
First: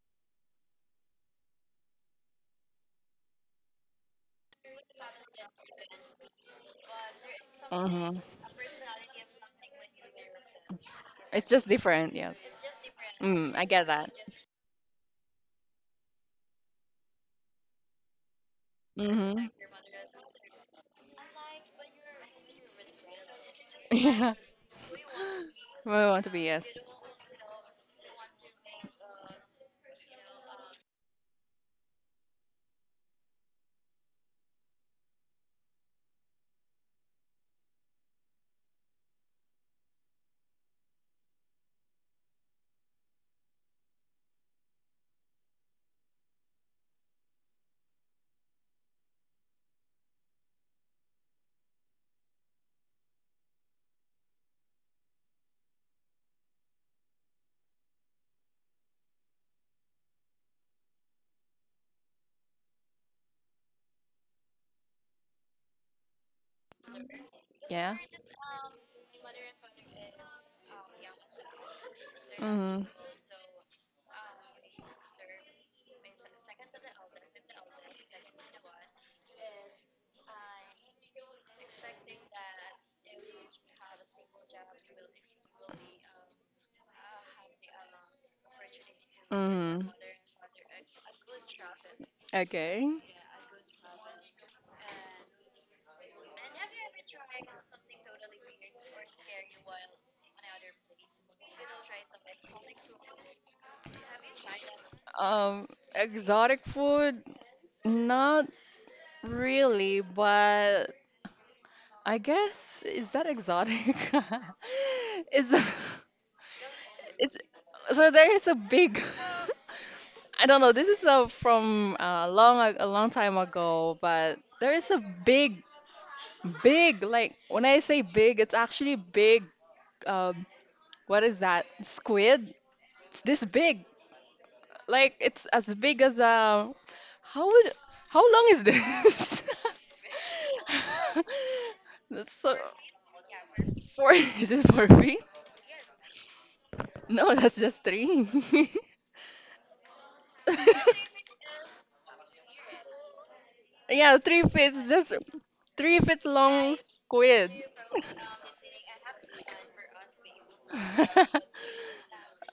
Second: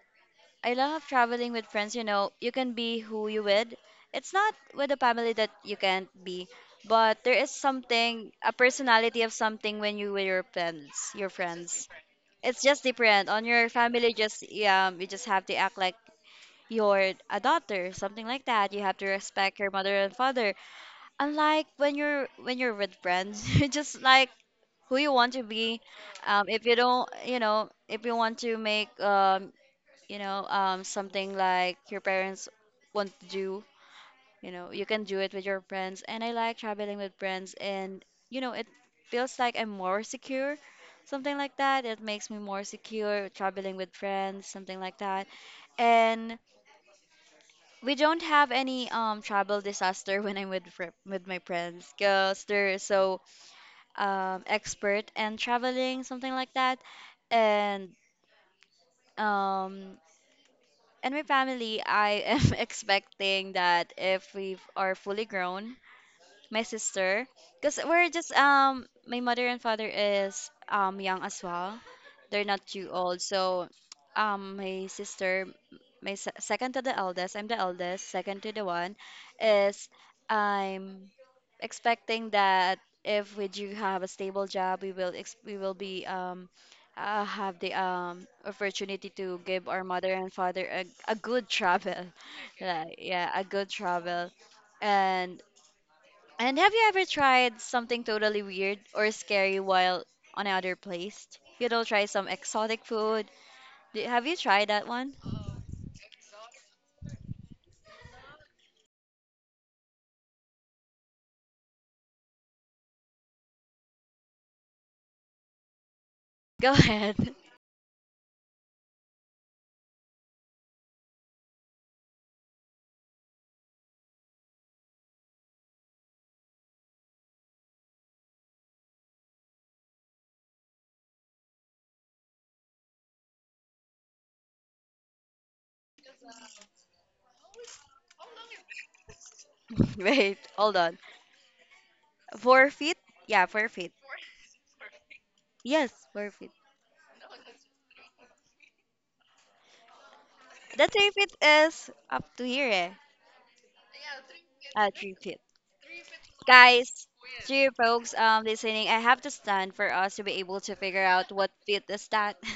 I love traveling with friends. You know, you can be who you with. It's not with a family that you can't be, but there is Mm-hmm. something, a personality of something, when you with your friends, your It's just friends. different, yes. It's just different. On Mm, I your get that. family, just yeah, you just have to act like you're a daughter, something like that. You have to Mm-hmm. respect your mother and father. Unlike when you're with friends, you're just like Yeah, who you want to be. we want to be, If you yes. don't, you know, if you want to make, you know, something like your parents want to do, you know, you can do it with your friends. And I like traveling with friends, and you know, it feels like I'm more secure, something like that. It makes me more secure traveling with friends, something like that. And we don't have any, um, travel disaster when I'm with with my friends because they're so, um, expert and traveling, something like that, and um and my family, I am expecting that, if we are fully grown, my sister, because Yeah. we're just, um, my mother and father is, um, young as well, they're not Mm-hmm. too old. So, um, my sister, my second to the eldest, I'm the eldest, second to the one, is, I'm expecting that if we do have a stable job, we will we will be, um, have the, um, opportunity to give our Mm-hmm. mother and father a good travel Okay. like yeah, a good travel. and and have you ever tried something totally weird or scary while on another place? You know, try some exotic food. Have you tried that one? Um, Exotic food? Not really, but I guess is that exotic? Is Go ahead. it's so there is a big I don't know. This is from long a long time ago, but there is a big, big like when I say big, it's actually big. Um, what is that? Squid. It's this big. Like it's as big as a. How would? How long is this? Wait, hold on. That's so 4 feet? Yeah, 4 feet. four. Is it 4 feet? Yes, 4 feet. No, that's just three. The 3 feet is up to here, eh? Yeah, 3 feet, three just feet. 3 feet long Guys, to squid. you folks, listening, I have to stand for us to be able to figure out what feet is that.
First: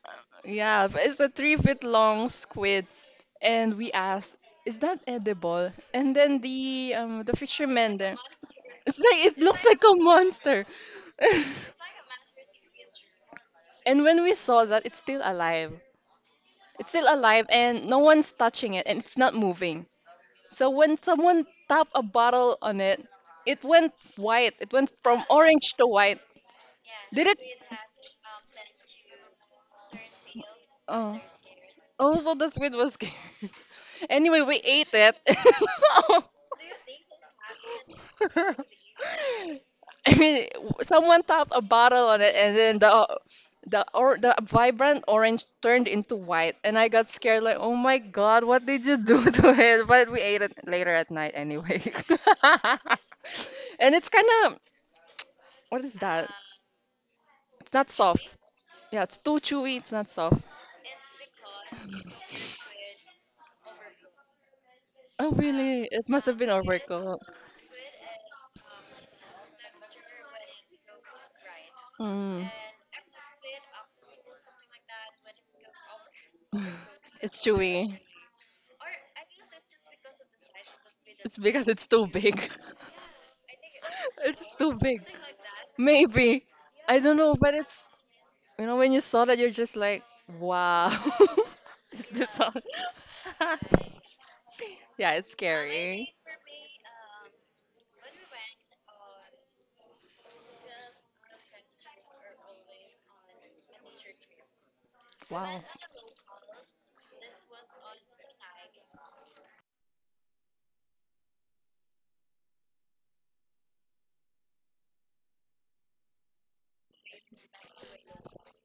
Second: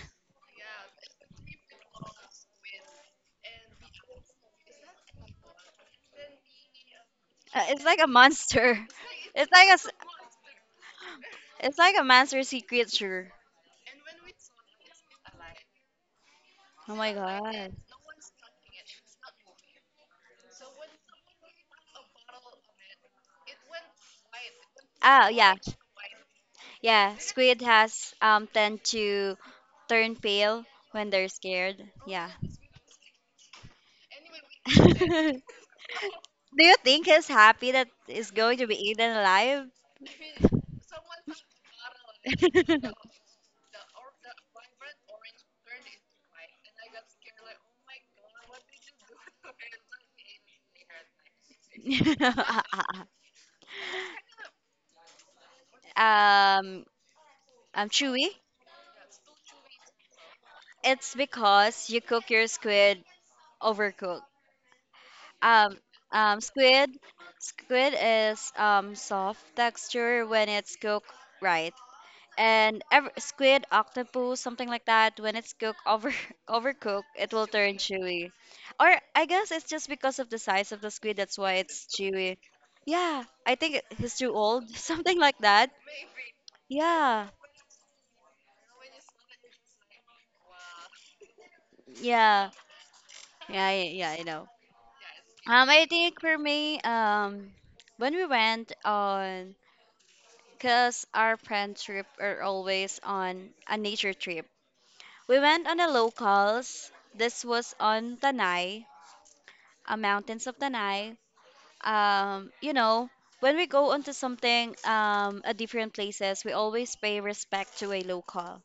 Yeah, but it's a 3 feet long squid, and we asked, "Is that edible?" And then the the it's fisherman like a then, monster. it's like it It's looks like like a monster. it's like a monster sea creature. And when we saw that, it's still alive. It's Oh still my alive, god. and no one's touching it, and it's not moving. So when someone tapped a bottle on it, it went white. It went from Oh yeah, orange to white. yeah. Did it? Squid has, um, tend to turn pale when Oh. they're scared. Oh, Yeah. so the squid was scared. Anyway, we ate it. Do I you think he's happy that is going to be eaten alive? mean, w- someone topped a bottle on it, and then the or the vibrant orange turned into white, and I got scared. Like, oh my god, what did you do to it? But we ate it later at night anyway. And it's kind of what is that? Um, It's not chewy. soft. Yeah, it's too chewy. It's not soft. It's because you cook your squid overcooked. Oh, Um, really? It must have um, been a squid, workout. squid is, um, soft texture when it's cooked right. Mm. and ev squid, octopus, something like that, when it's cooked over overcooked, it It's will turn chewy. chewy. Or I guess it's just because of the size of the squid, It's that's why because it's it's too chewy. big. Yeah, I think it- he's too It's old, too big. something like that. Maybe. I don't Yeah, know, but it's, you know, when you saw that, you're just like, wow. Is this yeah, on? yeah, yeah, yeah, I know. Yeah, it's I scary. think for me, when we went on, cause our friend trip are always on a nature trip. We Wow. went on a locals. This was on Tanay Mountains of Tanai. You know, when we go onto something at different places, we always pay respect to a local.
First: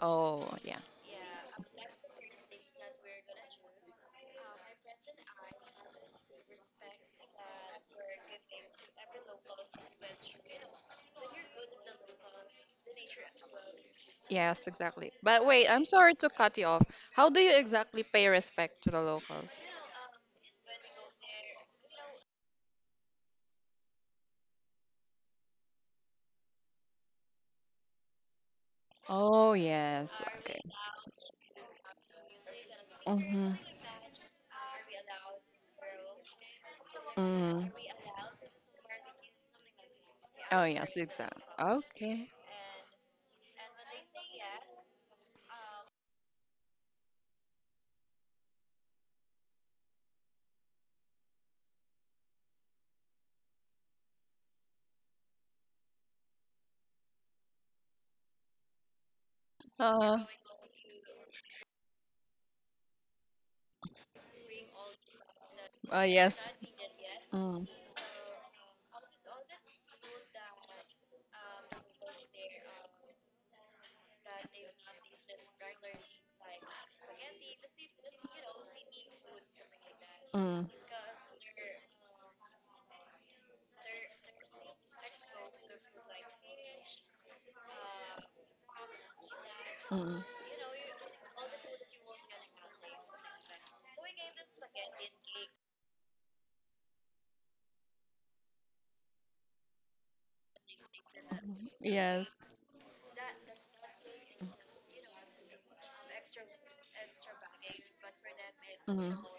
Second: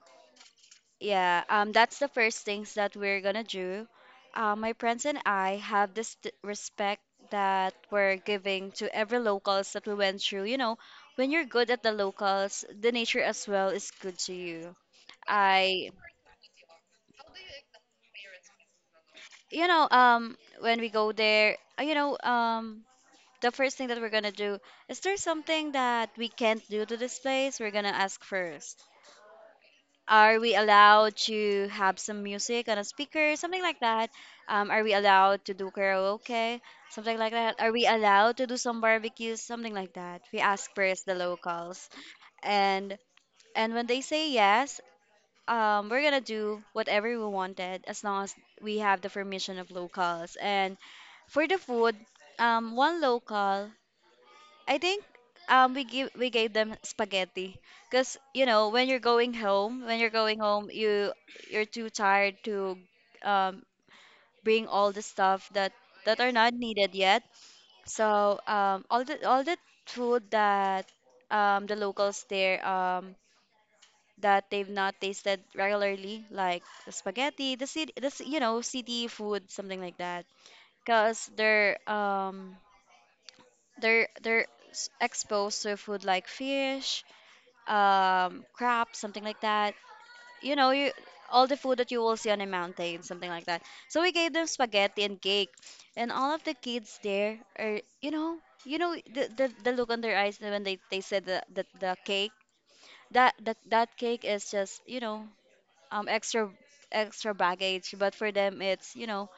Oh, yeah. Yeah, that's the first things that we're gonna do. My friends and I have this t- respect that we're giving to every locals that we went through. You know, when you're good at the locals, the nature as well is good to Yes, you. exactly. But wait, I'm I, sorry to cut you off. How do you exactly pay respect to the locals? you know, when we go there, you know, the first thing that we're gonna do is, there something that we can't do to this place? We're gonna ask first. Oh, yes. Are we Okay. allowed to have some music on a speaker, Mm-hmm. something like that? Are we allowed to do karaoke, something like that? Mm. Are we allowed to do some barbecues, something like that? We Oh, ask yes, first the exactly. locals, Okay. and and when they say yes, we're gonna do whatever we wanted, as long as we have the permission of locals. And for the food, one local, I think, um, we gave them spaghetti, because, you know, when you're Uh, going home, you you're too tired to, um, bring all the stuff that that are yes. not needed yet. Mm, So, um, all the food that, um, the locals there, um, that they've not tasted regularly, like the spaghetti, the you know, city food, something like that, mm, because they're, um, they're exposed to food like fish, crab, something like that. mm. You know, you, all the food that you will see on a mountain, something like that. So we gave them spaghetti and cake, and all of the kids there are, you know the the look on their eyes when they said the cake. Yes. That that cake is just, you know, um, extra, extra baggage, but for them it's, you Mm. know,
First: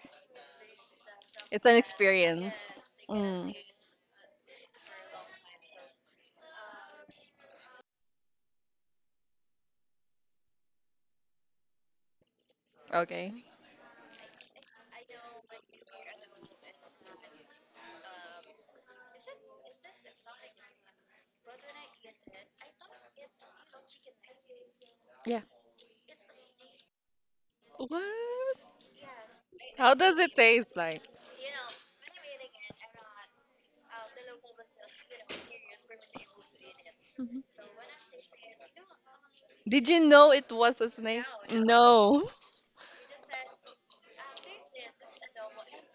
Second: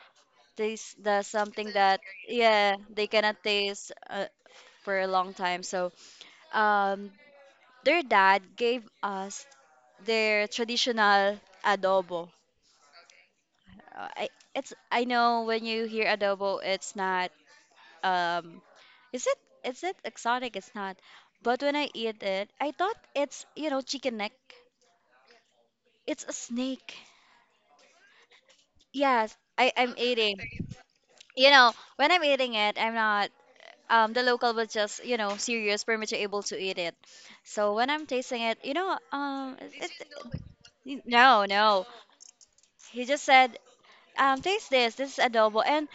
this the It's something an that experience. yeah they cannot Mm. taste for a long time. So, um, their dad gave us their traditional adobo. Okay. I, it's, I know when you hear adobo, it's not, um, is it, is it exotic? It's not. But when I eat it, I thought it's, you know, chicken neck. Yeah. It's a snake. What? Yes, I'm How does it eating. taste like? You know, when I'm eating it, I'm not. The local was just, you know, serious, pretty able to eat it. So when I'm tasting it, you know, Did it, you know it was a it- snake? no, no. No. He just said, taste this. This is adobo. And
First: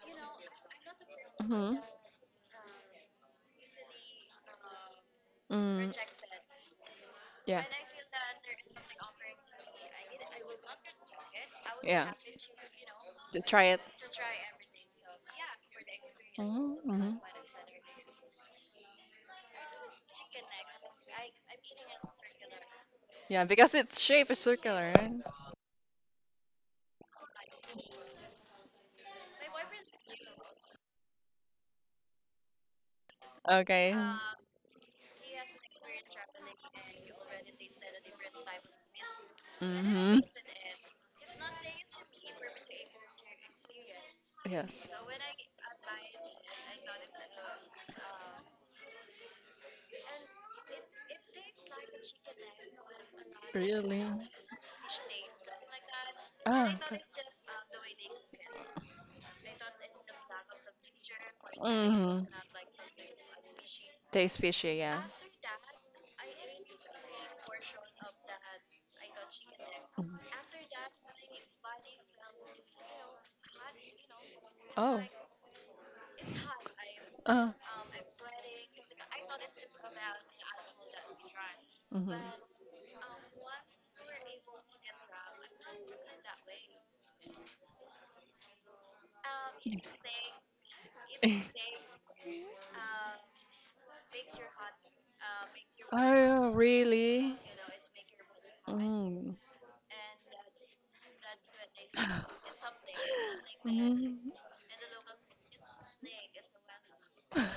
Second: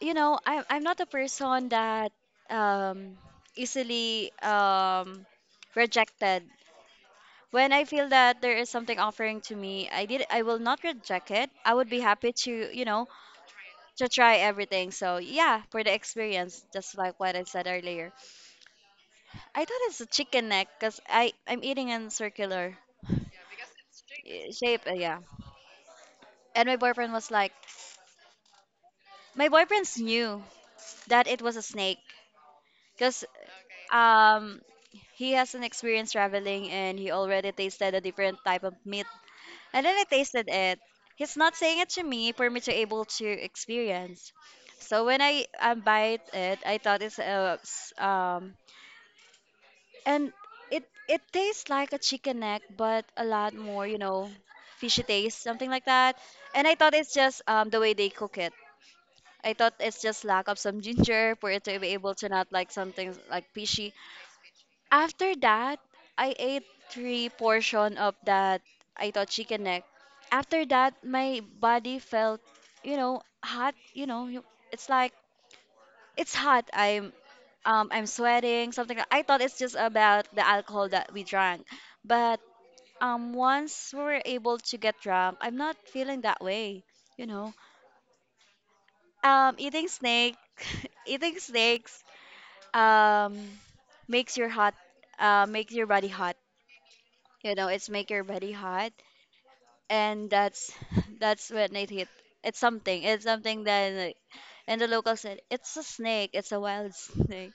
you know, I'm not a person Mm-hmm. that, um, easily, um, Mm. rejected. Yeah. When I feel that there is something offering to me, I did I will not reject it. I would be Yeah. happy to, you know, To try it. to try everything. So yeah, for the experience, Mhm, just mhm. like what I said earlier. I thought it's a chicken neck because I'm eating in circular, uh, Yeah, because its shape is shape. Uh, circular, right? yeah, and my boyfriend was like, my boyfriend's knew that it was a snake. Because, Okay. um, he has an experience traveling and he already tasted a different type of meat. And then I Mm-hmm. tasted it. He's not saying it to me, for me to able to experience. Yes. So when I, bite it, I thought it's, and it it tastes like a chicken neck, but a lot more, you Really? know, fishy taste, something like that. And I Ah. thought it's just, the way they cook it. I thought it's just lack of some ginger for it to be able Mm-hmm. to not like something like fishy. Tastes fishy, yeah. After that, I ate three portion of that I thought chicken neck. Mhm. After that, my body felt, you know, hot. You know, you- it's Oh. like it's hot. Uh, I'm sweating. Something, like- I thought it's just about the alcohol that we drank, mm-hmm. but, once we were able to get drunk, I'm not feeling that way. You know, eating snake, eating snakes, um, makes your hot, makes your body hot, Oh, really? you know, it's make your body hot. Mm. And that's that's when it hit. It's something, it's something that like, Mm. and the local said it's a snake, it's a wild snake.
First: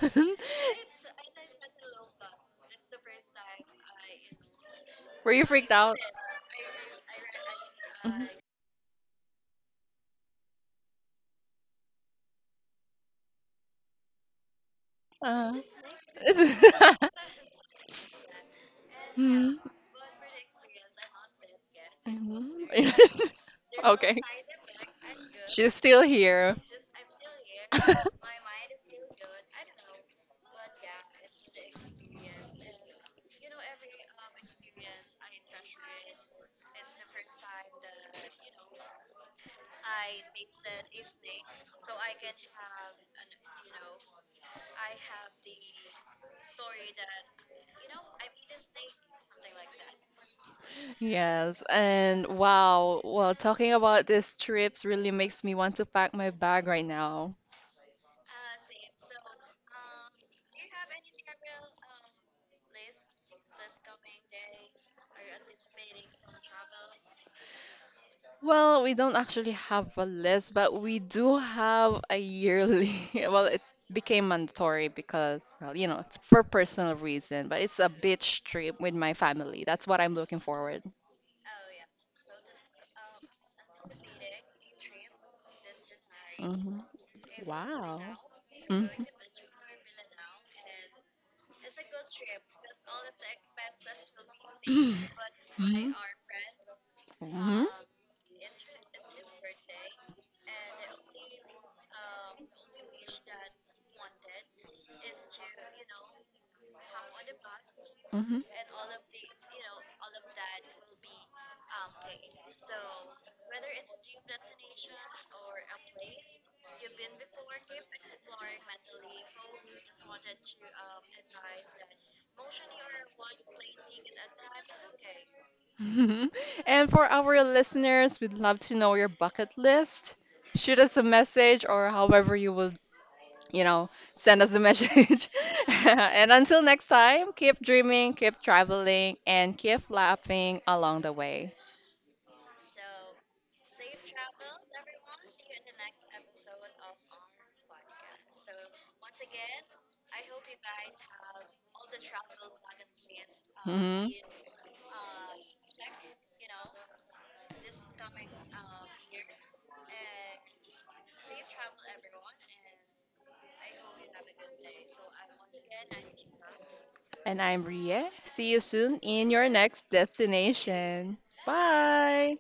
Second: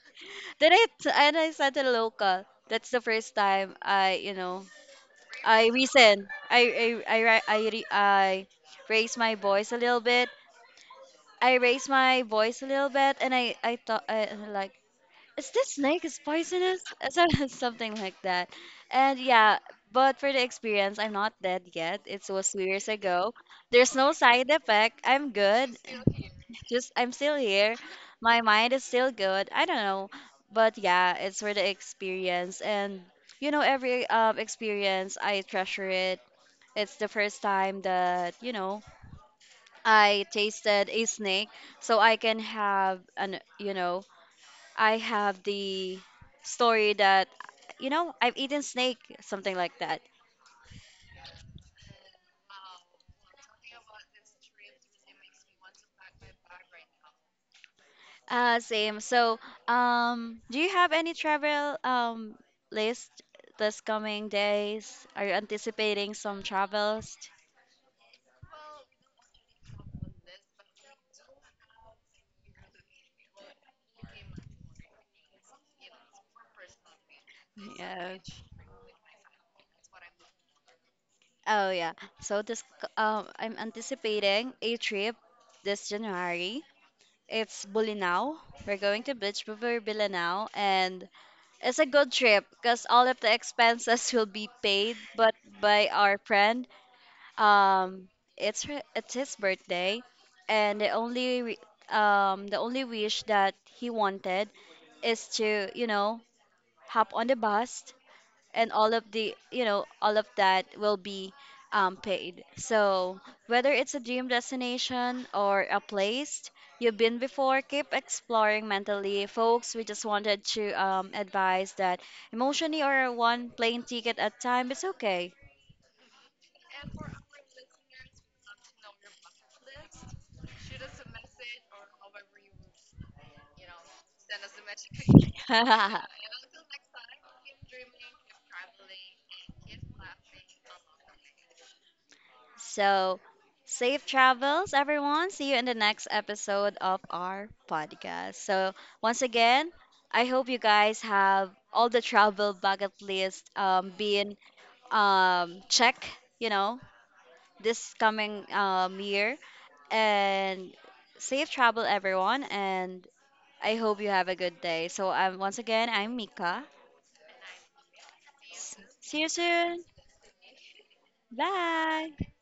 And I said to the local, that's the first time I, you know, Were you I freaked out? reason I ra- I, re- Mhm. I raised my voice a little bit. I raised my voice a little bit, and I thought I, like, is Uh. this snake is poisonous? So- Something like that. And yeah, Mhm. but for the experience, I'm not dead yet. It was two Mhm. years ago. There's no Okay. side effect. I'm good. She's still here. Just I'm still here. My mind is still good. I don't know. But yeah, it's for the experience. And you know, every, experience, I treasure it. It's the first time that, you know, I tasted a snake, so I can have an, you know, I have the story that, you know, I've eaten snake, something like that. Yes, and wow, well, talking about these trips really makes me want to pack my bag right now. Same. So, do you have any travel, um, list this coming days? Are you anticipating some travels? Well, we don't actually have a list, but we do have a yearly. Well, it became mandatory because, well, you know, it's for personal reason, but it's a Yeah. beach trip with my family. That's what I'm looking forward. Oh yeah. So um, I'm anticipating a trip this January. Hmm. It's Wow. Bulinaw. We're Mhm. going to Beach River Bulinaw. And it's a good trip because all of the expenses will be paid, but by our friend. Mhm. Um, it's his birthday, and um, the only wish that he wanted is to, you know, hop on the bus, Mhm. and all of the, you know, all of that will be, paid. So whether it's a dream destination or a place you've been before, keep exploring mentally, folks, we just wanted to, advise that emotionally, or one plane ticket at a time is okay. And for our listeners, we'd love to know your bucket list. Shoot us a message or however you will, you know, send us a message. And until next time, keep dreaming, keep traveling, and keep laughing along the way. So safe travels everyone, see you in the next episode of our podcast. So, once again, I hope you guys have all the travel bucket list, Mhm. being, um, check, you know, this coming, um, year. And safe travel everyone, and I hope you have a good day. So, once again, I'm Mika. And I'm Rie. See you soon See you in your soon. next destination. Bye. Bye.